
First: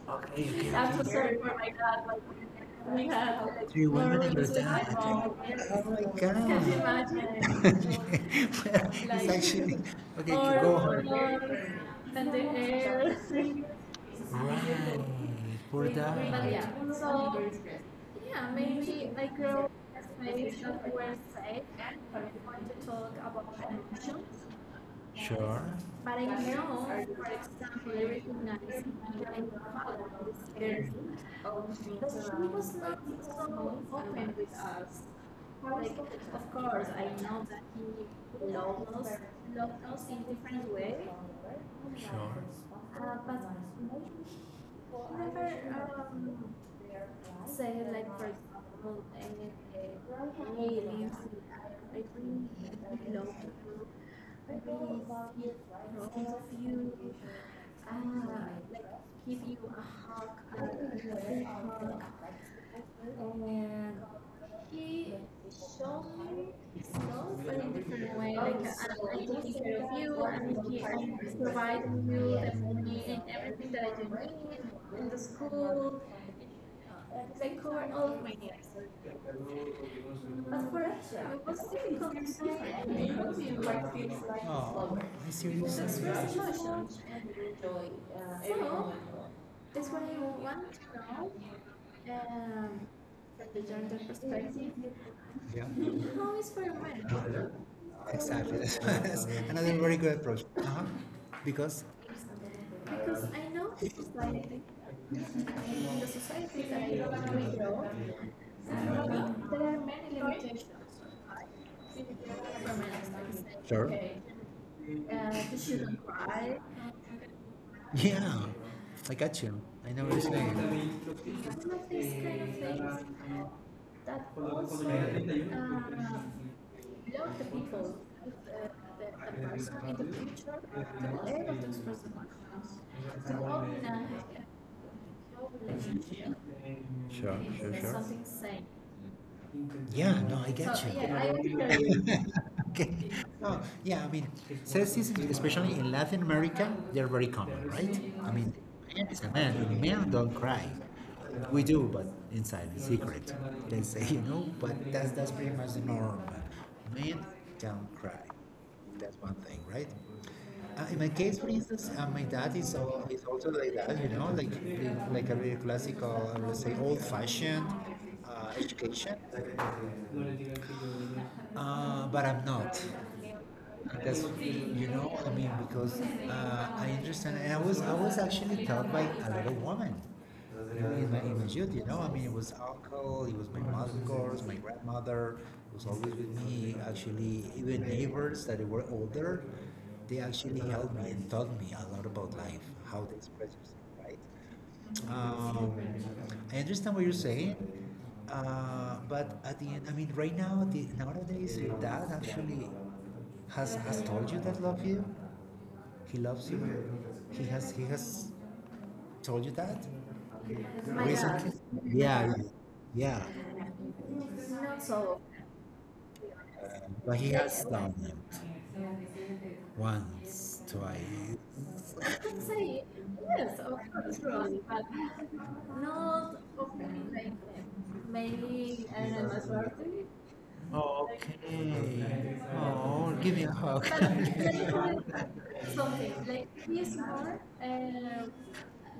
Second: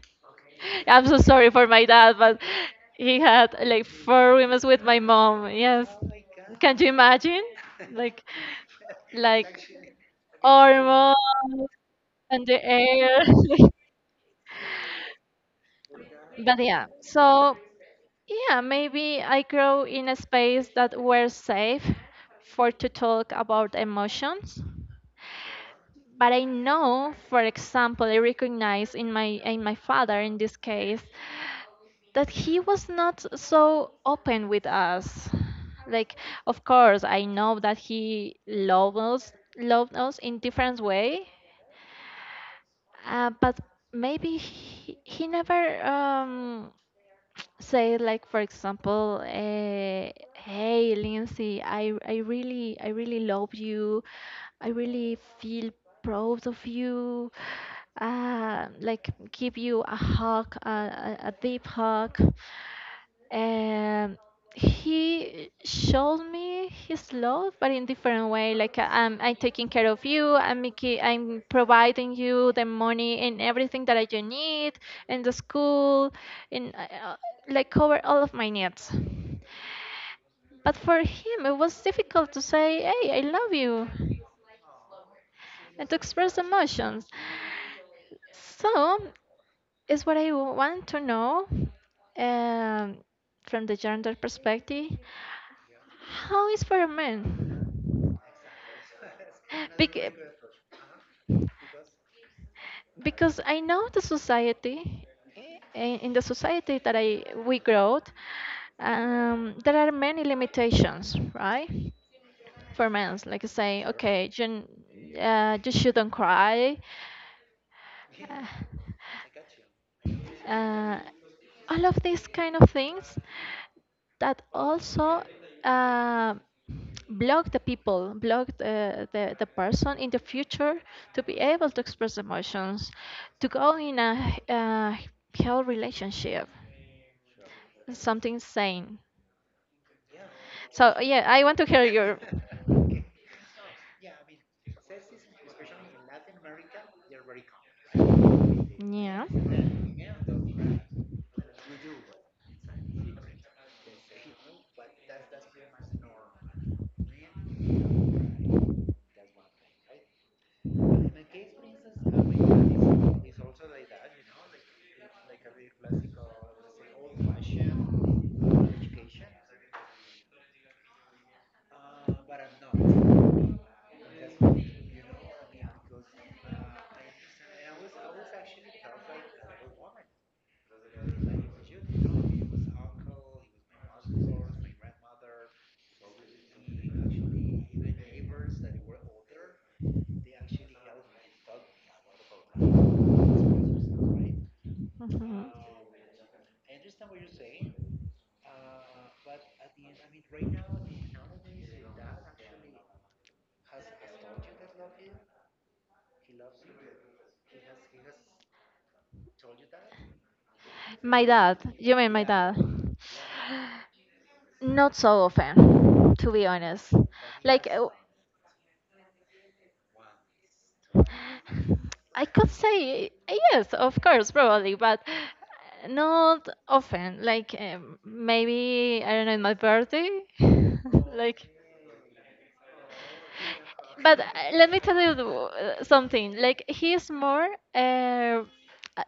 [SPEAKER 2] Okay.
[SPEAKER 1] I'm
[SPEAKER 2] Okay.
[SPEAKER 1] so sorry for my dad, but he had
[SPEAKER 2] Do
[SPEAKER 1] like
[SPEAKER 2] you
[SPEAKER 1] four
[SPEAKER 2] remember
[SPEAKER 1] women with my
[SPEAKER 2] Oh
[SPEAKER 1] mom. Yes,
[SPEAKER 2] my
[SPEAKER 1] can you
[SPEAKER 2] god.
[SPEAKER 1] imagine?
[SPEAKER 2] Well,
[SPEAKER 1] Like,
[SPEAKER 2] it's
[SPEAKER 1] like
[SPEAKER 2] actually okay. Go
[SPEAKER 1] hormones
[SPEAKER 2] on. And
[SPEAKER 1] and
[SPEAKER 2] the
[SPEAKER 1] the
[SPEAKER 2] hair.
[SPEAKER 1] air.
[SPEAKER 2] Right, for But yeah, that.
[SPEAKER 1] But
[SPEAKER 2] Yeah,
[SPEAKER 1] yeah,
[SPEAKER 2] so
[SPEAKER 1] so
[SPEAKER 2] yeah,
[SPEAKER 1] yeah,
[SPEAKER 2] maybe I
[SPEAKER 1] maybe I
[SPEAKER 2] grow
[SPEAKER 1] grow in a
[SPEAKER 2] face that
[SPEAKER 1] space that
[SPEAKER 2] were
[SPEAKER 1] were
[SPEAKER 2] fake,
[SPEAKER 1] safe for to talk about emotions.
[SPEAKER 2] Sure. But I
[SPEAKER 1] But I
[SPEAKER 2] know, for
[SPEAKER 1] know, for
[SPEAKER 2] example,
[SPEAKER 1] example,
[SPEAKER 2] every
[SPEAKER 1] I recognize in my
[SPEAKER 2] time
[SPEAKER 1] in
[SPEAKER 2] I
[SPEAKER 1] my
[SPEAKER 2] follow
[SPEAKER 1] father in this
[SPEAKER 2] her,
[SPEAKER 1] case
[SPEAKER 2] she
[SPEAKER 1] that he
[SPEAKER 2] was not
[SPEAKER 1] was not
[SPEAKER 2] so
[SPEAKER 1] so
[SPEAKER 2] open with
[SPEAKER 1] open with
[SPEAKER 2] us.
[SPEAKER 1] us.
[SPEAKER 2] Like,
[SPEAKER 1] Like,
[SPEAKER 2] of
[SPEAKER 1] of
[SPEAKER 2] course,
[SPEAKER 1] course,
[SPEAKER 2] I
[SPEAKER 1] I
[SPEAKER 2] know that
[SPEAKER 1] know that he
[SPEAKER 2] he loves us, loves
[SPEAKER 1] loved
[SPEAKER 2] us
[SPEAKER 1] us
[SPEAKER 2] in
[SPEAKER 1] in
[SPEAKER 2] different
[SPEAKER 1] different
[SPEAKER 2] ways.
[SPEAKER 1] way,
[SPEAKER 2] Sure.
[SPEAKER 1] but
[SPEAKER 2] But
[SPEAKER 1] maybe he never
[SPEAKER 2] um, say,
[SPEAKER 1] say like for example
[SPEAKER 2] hey,
[SPEAKER 1] hey,
[SPEAKER 2] Liz,
[SPEAKER 1] Lindsay, i
[SPEAKER 2] I
[SPEAKER 1] i really, I
[SPEAKER 2] really
[SPEAKER 1] really love you. I really
[SPEAKER 2] love you.
[SPEAKER 1] feel
[SPEAKER 2] I really
[SPEAKER 1] proud
[SPEAKER 2] of
[SPEAKER 1] of
[SPEAKER 2] you.
[SPEAKER 1] you.
[SPEAKER 2] Ah,
[SPEAKER 1] Uh, like
[SPEAKER 2] like
[SPEAKER 1] give
[SPEAKER 2] he,
[SPEAKER 1] you a hug,
[SPEAKER 2] uh,
[SPEAKER 1] a
[SPEAKER 2] very
[SPEAKER 1] deep
[SPEAKER 2] hard.
[SPEAKER 1] hug. Um, he showed
[SPEAKER 2] And
[SPEAKER 1] me his love but in
[SPEAKER 2] in different
[SPEAKER 1] different
[SPEAKER 2] way,
[SPEAKER 1] way,
[SPEAKER 2] like
[SPEAKER 1] like
[SPEAKER 2] I'm
[SPEAKER 1] I'm
[SPEAKER 2] taking
[SPEAKER 1] taking
[SPEAKER 2] care of
[SPEAKER 1] care
[SPEAKER 2] you,
[SPEAKER 1] of you,
[SPEAKER 2] I'm
[SPEAKER 1] I'm
[SPEAKER 2] providing you
[SPEAKER 1] providing
[SPEAKER 2] the
[SPEAKER 1] you the
[SPEAKER 2] money and
[SPEAKER 1] money and
[SPEAKER 2] everything that I
[SPEAKER 1] everything
[SPEAKER 2] do
[SPEAKER 1] that you
[SPEAKER 2] need,
[SPEAKER 1] need
[SPEAKER 2] in the
[SPEAKER 1] and the
[SPEAKER 2] school,
[SPEAKER 1] school and
[SPEAKER 2] uh, like
[SPEAKER 1] like
[SPEAKER 2] cover
[SPEAKER 1] cover
[SPEAKER 2] all of my
[SPEAKER 1] all of my
[SPEAKER 2] needs.
[SPEAKER 1] needs.
[SPEAKER 2] But
[SPEAKER 1] But
[SPEAKER 2] for
[SPEAKER 1] for
[SPEAKER 2] us, it
[SPEAKER 1] him it
[SPEAKER 2] was
[SPEAKER 1] was
[SPEAKER 2] difficult to
[SPEAKER 1] difficult to
[SPEAKER 2] say,
[SPEAKER 1] say
[SPEAKER 2] and
[SPEAKER 1] hey
[SPEAKER 2] it
[SPEAKER 1] I
[SPEAKER 2] was
[SPEAKER 1] love you
[SPEAKER 2] like feels like, oh, are you serious?
[SPEAKER 1] and to express
[SPEAKER 2] Express emotions
[SPEAKER 1] emotions.
[SPEAKER 2] and enjoy so, every
[SPEAKER 1] So
[SPEAKER 2] moment. So, that's
[SPEAKER 1] is
[SPEAKER 2] what
[SPEAKER 1] what I
[SPEAKER 2] I want
[SPEAKER 1] want to
[SPEAKER 2] to know,
[SPEAKER 1] know, um, from
[SPEAKER 2] from
[SPEAKER 1] the
[SPEAKER 2] their
[SPEAKER 1] gender
[SPEAKER 2] perspective.
[SPEAKER 1] perspective
[SPEAKER 2] Yeah.
[SPEAKER 1] how is for a man.
[SPEAKER 2] Exactly. That's another
[SPEAKER 1] Bec-
[SPEAKER 2] very good approach. Uh-huh. Because Because
[SPEAKER 1] because I know the society,
[SPEAKER 2] in
[SPEAKER 1] in
[SPEAKER 2] the
[SPEAKER 1] the
[SPEAKER 2] society
[SPEAKER 1] society that
[SPEAKER 2] that we
[SPEAKER 1] I we grow,
[SPEAKER 2] grow, there
[SPEAKER 1] there are
[SPEAKER 2] are
[SPEAKER 1] many
[SPEAKER 2] many limitations.
[SPEAKER 1] limitations, right? For men, like saying,
[SPEAKER 2] Sure. Okay,
[SPEAKER 1] okay,
[SPEAKER 2] you
[SPEAKER 1] you shouldn't
[SPEAKER 2] shouldn't cry.
[SPEAKER 1] cry, uh,
[SPEAKER 2] Yeah, I got you. I know what you're saying.
[SPEAKER 1] uh,
[SPEAKER 2] Some
[SPEAKER 1] all of
[SPEAKER 2] of these
[SPEAKER 1] these kind of
[SPEAKER 2] kind of
[SPEAKER 1] things
[SPEAKER 2] things that
[SPEAKER 1] that
[SPEAKER 2] also love
[SPEAKER 1] also
[SPEAKER 2] the
[SPEAKER 1] uh, block the
[SPEAKER 2] people,
[SPEAKER 1] people, block the
[SPEAKER 2] the person
[SPEAKER 1] person
[SPEAKER 2] in
[SPEAKER 1] in the
[SPEAKER 2] the future,
[SPEAKER 1] future to
[SPEAKER 2] the
[SPEAKER 1] be
[SPEAKER 2] way of
[SPEAKER 1] able to
[SPEAKER 2] this
[SPEAKER 1] express
[SPEAKER 2] person.
[SPEAKER 1] emotions,
[SPEAKER 2] To
[SPEAKER 1] to go
[SPEAKER 2] open
[SPEAKER 1] in a, uh,
[SPEAKER 2] a
[SPEAKER 1] healthy
[SPEAKER 2] relationship.
[SPEAKER 1] relationship,
[SPEAKER 2] Sure, sure, sure. Something
[SPEAKER 1] something
[SPEAKER 2] saying.
[SPEAKER 1] sane.
[SPEAKER 2] Yeah, no, I get so, you.
[SPEAKER 1] So yeah,
[SPEAKER 2] Yeah, I
[SPEAKER 1] I want to hear your.
[SPEAKER 2] wonder. Okay. Oh, yeah, I mean, sexism, especially in Latin America, they're very common, right? I mean, man
[SPEAKER 1] Yeah.
[SPEAKER 2] is a
[SPEAKER 1] Mhm.
[SPEAKER 2] man. Men don't cry. We do, but inside, in secret. They say, you know, but that's pretty much the norm. Men don't cry. That's one thing, right? In my case, for instance, my dad is, is also like that, you know, like a really classical, let's say, old-fashioned education. But I'm not. That's you know I mean because I understand and I was actually taught by a little woman in my youth you know I mean it was uncle it was my mother of course my grandmother was always with me actually even neighbors that were older they actually helped me and taught me a lot about life how to express yourself right. um, I understand what you're saying. But at the end I mean right now the, nowadays that actually has told you that love you? He loves you. He has told you that
[SPEAKER 1] My dad.
[SPEAKER 2] recently.
[SPEAKER 1] You mean my
[SPEAKER 2] Yeah,
[SPEAKER 1] dad?
[SPEAKER 2] yeah,
[SPEAKER 1] Not
[SPEAKER 2] yeah.
[SPEAKER 1] so often, to be
[SPEAKER 2] Uh,
[SPEAKER 1] honest.
[SPEAKER 2] but he
[SPEAKER 1] Like
[SPEAKER 2] has done it once, twice.
[SPEAKER 1] I could
[SPEAKER 2] Say
[SPEAKER 1] say yes, of course, probably, but
[SPEAKER 2] no
[SPEAKER 1] not often.
[SPEAKER 2] like
[SPEAKER 1] Like
[SPEAKER 2] maybe
[SPEAKER 1] maybe I
[SPEAKER 2] I
[SPEAKER 1] don't know, in my
[SPEAKER 2] don't know.
[SPEAKER 1] birthday, like.
[SPEAKER 2] Okay. Oh, give me a hug.
[SPEAKER 1] But let me tell
[SPEAKER 2] Like
[SPEAKER 1] you the
[SPEAKER 2] something
[SPEAKER 1] something.
[SPEAKER 2] like
[SPEAKER 1] Like he
[SPEAKER 2] he's
[SPEAKER 1] is more
[SPEAKER 2] more
[SPEAKER 1] uh,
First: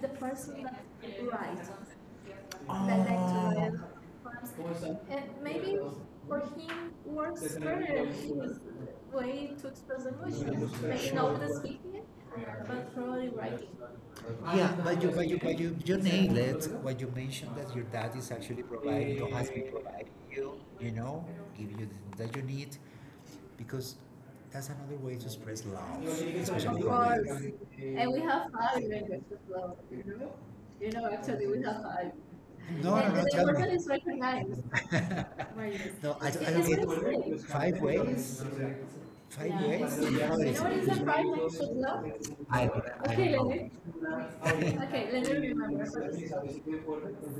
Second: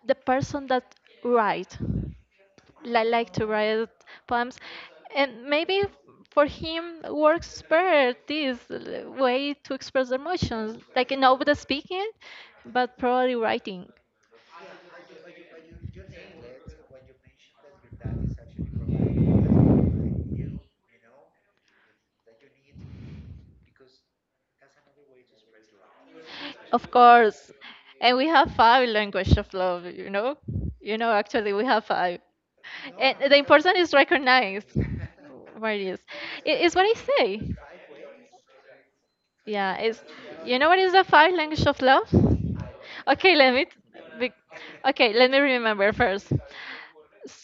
[SPEAKER 2] the
[SPEAKER 1] the
[SPEAKER 2] person
[SPEAKER 1] person that
[SPEAKER 2] that writes.
[SPEAKER 1] write,
[SPEAKER 2] Oh. That
[SPEAKER 1] like to
[SPEAKER 2] like
[SPEAKER 1] write poems,
[SPEAKER 2] to write and
[SPEAKER 1] and
[SPEAKER 2] maybe
[SPEAKER 1] maybe
[SPEAKER 2] for
[SPEAKER 1] for
[SPEAKER 2] him
[SPEAKER 1] him
[SPEAKER 2] works
[SPEAKER 1] works
[SPEAKER 2] better
[SPEAKER 1] better
[SPEAKER 2] is
[SPEAKER 1] this
[SPEAKER 2] way
[SPEAKER 1] way
[SPEAKER 2] to
[SPEAKER 1] to
[SPEAKER 2] express
[SPEAKER 1] express
[SPEAKER 2] emotions
[SPEAKER 1] emotions, like
[SPEAKER 2] maybe
[SPEAKER 1] not
[SPEAKER 2] not
[SPEAKER 1] with the speaking,
[SPEAKER 2] but
[SPEAKER 1] but
[SPEAKER 2] probably
[SPEAKER 1] probably
[SPEAKER 2] writing.
[SPEAKER 1] writing.
[SPEAKER 2] Yeah, but you, you nailed it. What you mentioned that your dad is actually providing you, you know, give you that you need, because that's another way to express love. Of
[SPEAKER 1] Of
[SPEAKER 2] course.
[SPEAKER 1] course. And
[SPEAKER 2] And we
[SPEAKER 1] we have
[SPEAKER 2] have
[SPEAKER 1] five
[SPEAKER 2] five
[SPEAKER 1] language
[SPEAKER 2] languages.
[SPEAKER 1] of love, you know?
[SPEAKER 2] You
[SPEAKER 1] You know,
[SPEAKER 2] know, actually,
[SPEAKER 1] actually we
[SPEAKER 2] we
[SPEAKER 1] have
[SPEAKER 2] have five.
[SPEAKER 1] five.
[SPEAKER 2] No, no,
[SPEAKER 1] And
[SPEAKER 2] and no,
[SPEAKER 1] the
[SPEAKER 2] the tell
[SPEAKER 1] important
[SPEAKER 2] important me.
[SPEAKER 1] is
[SPEAKER 2] Is
[SPEAKER 1] recognize
[SPEAKER 2] recognized.
[SPEAKER 1] what it is.
[SPEAKER 2] No, I
[SPEAKER 1] It
[SPEAKER 2] don't
[SPEAKER 1] is what
[SPEAKER 2] get
[SPEAKER 1] I
[SPEAKER 2] really- it.
[SPEAKER 1] say.
[SPEAKER 2] Five ways? Five, yeah,
[SPEAKER 1] Yeah, it's,
[SPEAKER 2] ways? Yeah. Yeah. You know no, what
[SPEAKER 1] you
[SPEAKER 2] is
[SPEAKER 1] know what is
[SPEAKER 2] the
[SPEAKER 1] the
[SPEAKER 2] five
[SPEAKER 1] five
[SPEAKER 2] language
[SPEAKER 1] language
[SPEAKER 2] of
[SPEAKER 1] of love?
[SPEAKER 2] love? I don't, I,
[SPEAKER 1] Okay,
[SPEAKER 2] okay,
[SPEAKER 1] let
[SPEAKER 2] let
[SPEAKER 1] me
[SPEAKER 2] me.
[SPEAKER 1] be, okay,
[SPEAKER 2] Okay,
[SPEAKER 1] let me
[SPEAKER 2] let me
[SPEAKER 1] remember
[SPEAKER 2] remember.
[SPEAKER 1] first.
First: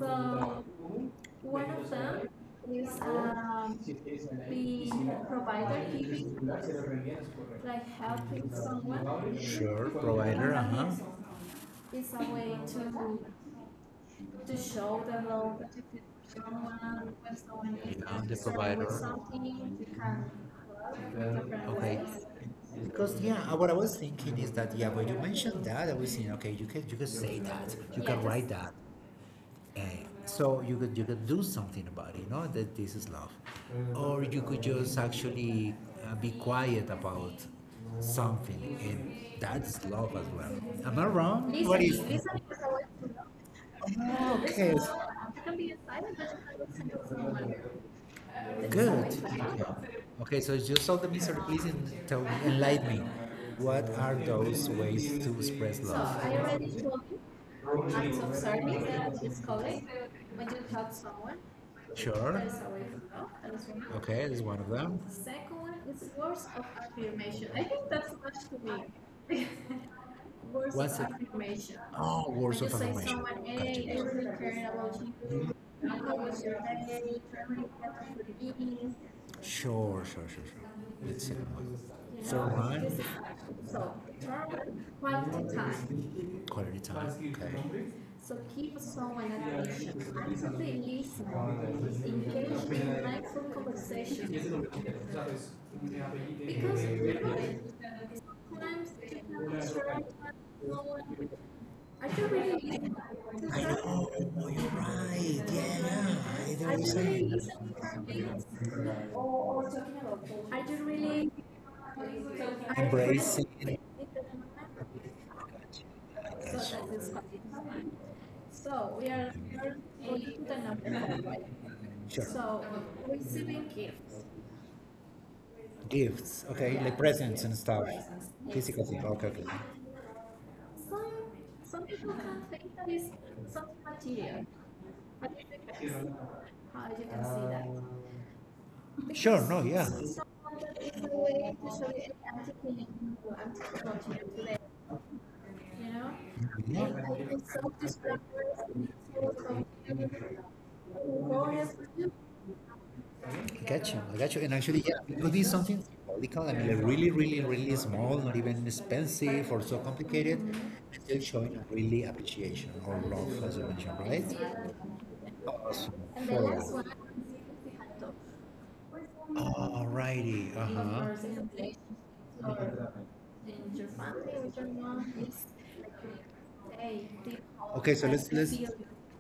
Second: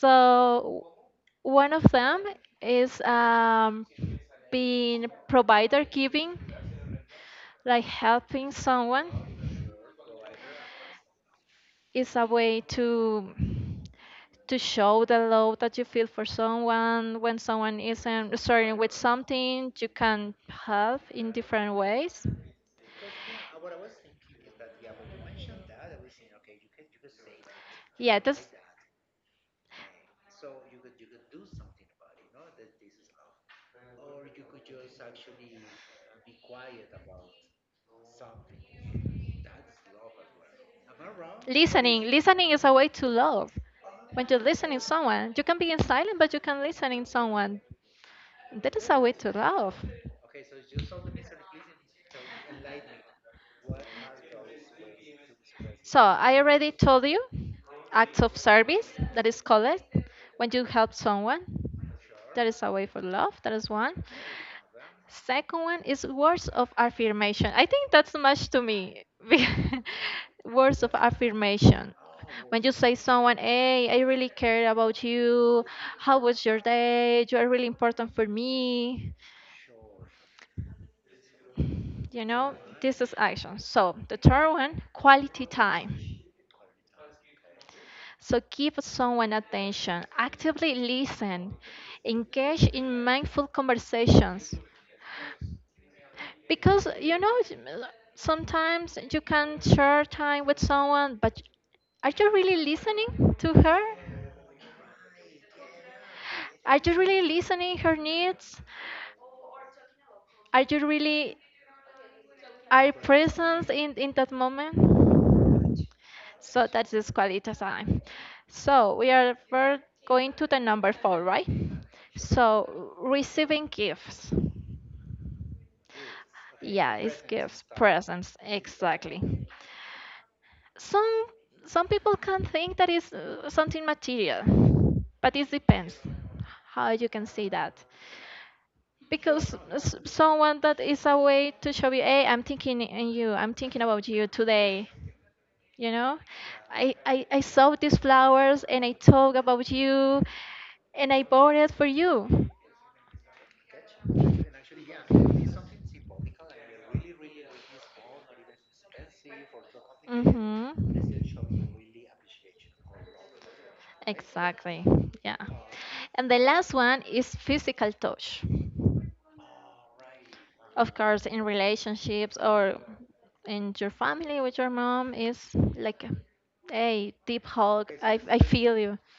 [SPEAKER 2] So, one
[SPEAKER 1] one of
[SPEAKER 2] of
[SPEAKER 1] them
[SPEAKER 2] them is
[SPEAKER 1] is being
[SPEAKER 2] the
[SPEAKER 1] provider,
[SPEAKER 2] provider
[SPEAKER 1] giving,
[SPEAKER 2] keeping,
[SPEAKER 1] like
[SPEAKER 2] like
[SPEAKER 1] helping
[SPEAKER 2] helping
[SPEAKER 1] someone
[SPEAKER 2] someone. Sure, provider, uh-huh.
[SPEAKER 1] is a way
[SPEAKER 2] Way
[SPEAKER 1] to
[SPEAKER 2] to
[SPEAKER 1] show
[SPEAKER 2] show
[SPEAKER 1] the love that you feel for someone.
[SPEAKER 2] someone
[SPEAKER 1] When
[SPEAKER 2] when
[SPEAKER 1] someone
[SPEAKER 2] someone
[SPEAKER 1] isn't
[SPEAKER 2] is the
[SPEAKER 1] starting with
[SPEAKER 2] provider. Something
[SPEAKER 1] something you
[SPEAKER 2] you can
[SPEAKER 1] can
[SPEAKER 2] help.
[SPEAKER 1] help in different
[SPEAKER 2] Okay.
[SPEAKER 1] ways.
[SPEAKER 2] Because yeah, what I was thinking is that yeah, when you mentioned that, I was thinking, okay, you can say that, you yes.
[SPEAKER 1] Yeah,
[SPEAKER 2] Can yes.
[SPEAKER 1] that's,
[SPEAKER 2] Write that, eh, so you could do something about it, you know that this is love, or you could just actually be quiet about something, and that is love as well. Am I wrong? Listen, what is?
[SPEAKER 1] listening,
[SPEAKER 2] Listen, listen.
[SPEAKER 1] listening is a way to love. When
[SPEAKER 2] Oh, listen,
[SPEAKER 1] you're
[SPEAKER 2] okay,
[SPEAKER 1] listening to
[SPEAKER 2] listen,
[SPEAKER 1] someone you
[SPEAKER 2] you
[SPEAKER 1] can
[SPEAKER 2] can
[SPEAKER 1] be
[SPEAKER 2] be
[SPEAKER 1] in silent,
[SPEAKER 2] silent,
[SPEAKER 1] but
[SPEAKER 2] but
[SPEAKER 1] you
[SPEAKER 2] you can
[SPEAKER 1] can
[SPEAKER 2] listen
[SPEAKER 1] listen in
[SPEAKER 2] to someone.
[SPEAKER 1] someone.
[SPEAKER 2] That's
[SPEAKER 1] That is a
[SPEAKER 2] good.
[SPEAKER 1] way
[SPEAKER 2] Nice,
[SPEAKER 1] to
[SPEAKER 2] okay,
[SPEAKER 1] love.
[SPEAKER 2] right? Okay. So just solve the mystery, please, and tell me, enlighten me. What are those ways to express so
[SPEAKER 1] So
[SPEAKER 2] love? I
[SPEAKER 1] I
[SPEAKER 2] already
[SPEAKER 1] already
[SPEAKER 2] told
[SPEAKER 1] told you
[SPEAKER 2] acts
[SPEAKER 1] acts
[SPEAKER 2] of
[SPEAKER 1] of
[SPEAKER 2] service
[SPEAKER 1] service
[SPEAKER 2] that
[SPEAKER 1] that is
[SPEAKER 2] is called.
[SPEAKER 1] called, when you help someone.
[SPEAKER 2] Sure.
[SPEAKER 1] That
[SPEAKER 2] That is
[SPEAKER 1] is a
[SPEAKER 2] a
[SPEAKER 1] way for
[SPEAKER 2] way.
[SPEAKER 1] love. That is one.
[SPEAKER 2] Okay, is one of them.
[SPEAKER 1] Second one is words of
[SPEAKER 2] You
[SPEAKER 1] affirmation. I
[SPEAKER 2] I
[SPEAKER 1] think
[SPEAKER 2] think
[SPEAKER 1] that's
[SPEAKER 2] that's
[SPEAKER 1] much to
[SPEAKER 2] to
[SPEAKER 1] me. be-
[SPEAKER 2] me. Words
[SPEAKER 1] Words of
[SPEAKER 2] what's of, it?
[SPEAKER 1] affirmation.
[SPEAKER 2] Oh
[SPEAKER 1] When
[SPEAKER 2] words
[SPEAKER 1] you
[SPEAKER 2] of you
[SPEAKER 1] say
[SPEAKER 2] affirmation? So
[SPEAKER 1] someone,
[SPEAKER 2] gotcha.
[SPEAKER 1] "Hey, I really
[SPEAKER 2] Gotcha,
[SPEAKER 1] care
[SPEAKER 2] gotcha.
[SPEAKER 1] about you. How was your day? You are really important for me."
[SPEAKER 2] Sure, sure, sure, sure. Let's see.
[SPEAKER 1] You know,
[SPEAKER 2] Third one,
[SPEAKER 1] this is action. So
[SPEAKER 2] so,
[SPEAKER 1] the third one,
[SPEAKER 2] turn
[SPEAKER 1] quality
[SPEAKER 2] quality
[SPEAKER 1] time.
[SPEAKER 2] time. Quality time. Okay.
[SPEAKER 1] So
[SPEAKER 2] So
[SPEAKER 1] give
[SPEAKER 2] keep
[SPEAKER 1] someone
[SPEAKER 2] someone
[SPEAKER 1] attention,
[SPEAKER 2] attention,
[SPEAKER 1] actively
[SPEAKER 2] actively
[SPEAKER 1] listen,
[SPEAKER 2] listen,
[SPEAKER 1] engage
[SPEAKER 2] engage
[SPEAKER 1] in
[SPEAKER 2] in
[SPEAKER 1] mindful
[SPEAKER 2] mindful conversation.
[SPEAKER 1] conversations. Because
[SPEAKER 2] Because
[SPEAKER 1] you
[SPEAKER 2] you
[SPEAKER 1] know,
[SPEAKER 2] know,
[SPEAKER 1] sometimes you can
[SPEAKER 2] sometimes
[SPEAKER 1] share time with someone, but
[SPEAKER 2] I
[SPEAKER 1] are you really
[SPEAKER 2] think
[SPEAKER 1] listening to
[SPEAKER 2] I
[SPEAKER 1] her?
[SPEAKER 2] know, no, you're right. Yeah, yeah. I don't I
[SPEAKER 1] Are you really
[SPEAKER 2] didn't did really
[SPEAKER 1] listening her needs? Are
[SPEAKER 2] I did
[SPEAKER 1] you
[SPEAKER 2] really
[SPEAKER 1] really are
[SPEAKER 2] embrace
[SPEAKER 1] present
[SPEAKER 2] it.
[SPEAKER 1] in that moment? So
[SPEAKER 2] So
[SPEAKER 1] that is quality time. So we
[SPEAKER 2] we
[SPEAKER 1] are
[SPEAKER 2] are we
[SPEAKER 1] we're
[SPEAKER 2] are
[SPEAKER 1] going to the
[SPEAKER 2] the
[SPEAKER 1] number four,
[SPEAKER 2] number.
[SPEAKER 1] right?
[SPEAKER 2] Sure.
[SPEAKER 1] So
[SPEAKER 2] So
[SPEAKER 1] receiving
[SPEAKER 2] receiving gifts.
[SPEAKER 1] gifts.
[SPEAKER 2] Gifts, okay, yeah.
[SPEAKER 1] Yeah,
[SPEAKER 2] Like
[SPEAKER 1] it's
[SPEAKER 2] presents and
[SPEAKER 1] gifts,
[SPEAKER 2] stuff. Yes.
[SPEAKER 1] presents,
[SPEAKER 2] Physical thing, okay, okay.
[SPEAKER 1] exactly.
[SPEAKER 2] Some
[SPEAKER 1] Some
[SPEAKER 2] some
[SPEAKER 1] some
[SPEAKER 2] people
[SPEAKER 1] people can
[SPEAKER 2] can't take
[SPEAKER 1] think that
[SPEAKER 2] these
[SPEAKER 1] is
[SPEAKER 2] some
[SPEAKER 1] something
[SPEAKER 2] criteria,
[SPEAKER 1] material,
[SPEAKER 2] but
[SPEAKER 1] but
[SPEAKER 2] it
[SPEAKER 1] it depends
[SPEAKER 2] depends how
[SPEAKER 1] how
[SPEAKER 2] you
[SPEAKER 1] you
[SPEAKER 2] can
[SPEAKER 1] can
[SPEAKER 2] see
[SPEAKER 1] see
[SPEAKER 2] that.
[SPEAKER 1] that.
[SPEAKER 2] Sure,
[SPEAKER 1] Because
[SPEAKER 2] no, yeah. Someone
[SPEAKER 1] someone that
[SPEAKER 2] that is a
[SPEAKER 1] is a way
[SPEAKER 2] way to
[SPEAKER 1] to
[SPEAKER 2] show
[SPEAKER 1] show you,
[SPEAKER 2] you
[SPEAKER 1] hey, I'm thinking in you,
[SPEAKER 2] an
[SPEAKER 1] I'm
[SPEAKER 2] antipathy,
[SPEAKER 1] thinking about
[SPEAKER 2] antipathy
[SPEAKER 1] you
[SPEAKER 2] today,
[SPEAKER 1] today. You
[SPEAKER 2] you know.
[SPEAKER 1] know,
[SPEAKER 2] Yeah. And I
[SPEAKER 1] I
[SPEAKER 2] think
[SPEAKER 1] saw these flowers and
[SPEAKER 2] self-destructors,
[SPEAKER 1] I
[SPEAKER 2] who are
[SPEAKER 1] talk
[SPEAKER 2] from-
[SPEAKER 1] about you and I
[SPEAKER 2] who
[SPEAKER 1] bought it
[SPEAKER 2] always
[SPEAKER 1] for
[SPEAKER 2] do.
[SPEAKER 1] you.
[SPEAKER 2] I got you. I got you. And actually, yeah, it could be something symbolical. I mean, like really, really, really small, not even expensive or so
[SPEAKER 1] But
[SPEAKER 2] complicated, and still
[SPEAKER 1] mm-hmm.
[SPEAKER 2] showing really appreciation or
[SPEAKER 1] Right.
[SPEAKER 2] love, as you mentioned, right?
[SPEAKER 1] Exactly. Yeah.
[SPEAKER 2] Awesome. And
[SPEAKER 1] And the last
[SPEAKER 2] four.
[SPEAKER 1] one is physical touch.
[SPEAKER 2] Alrighty. Uh
[SPEAKER 1] Of course, in
[SPEAKER 2] huh.
[SPEAKER 1] relationships or in your family with your mom is like,
[SPEAKER 2] Like, hey,
[SPEAKER 1] hey, deep
[SPEAKER 2] okay,
[SPEAKER 1] hug.
[SPEAKER 2] so
[SPEAKER 1] I
[SPEAKER 2] let's
[SPEAKER 1] feel you.
[SPEAKER 2] okay,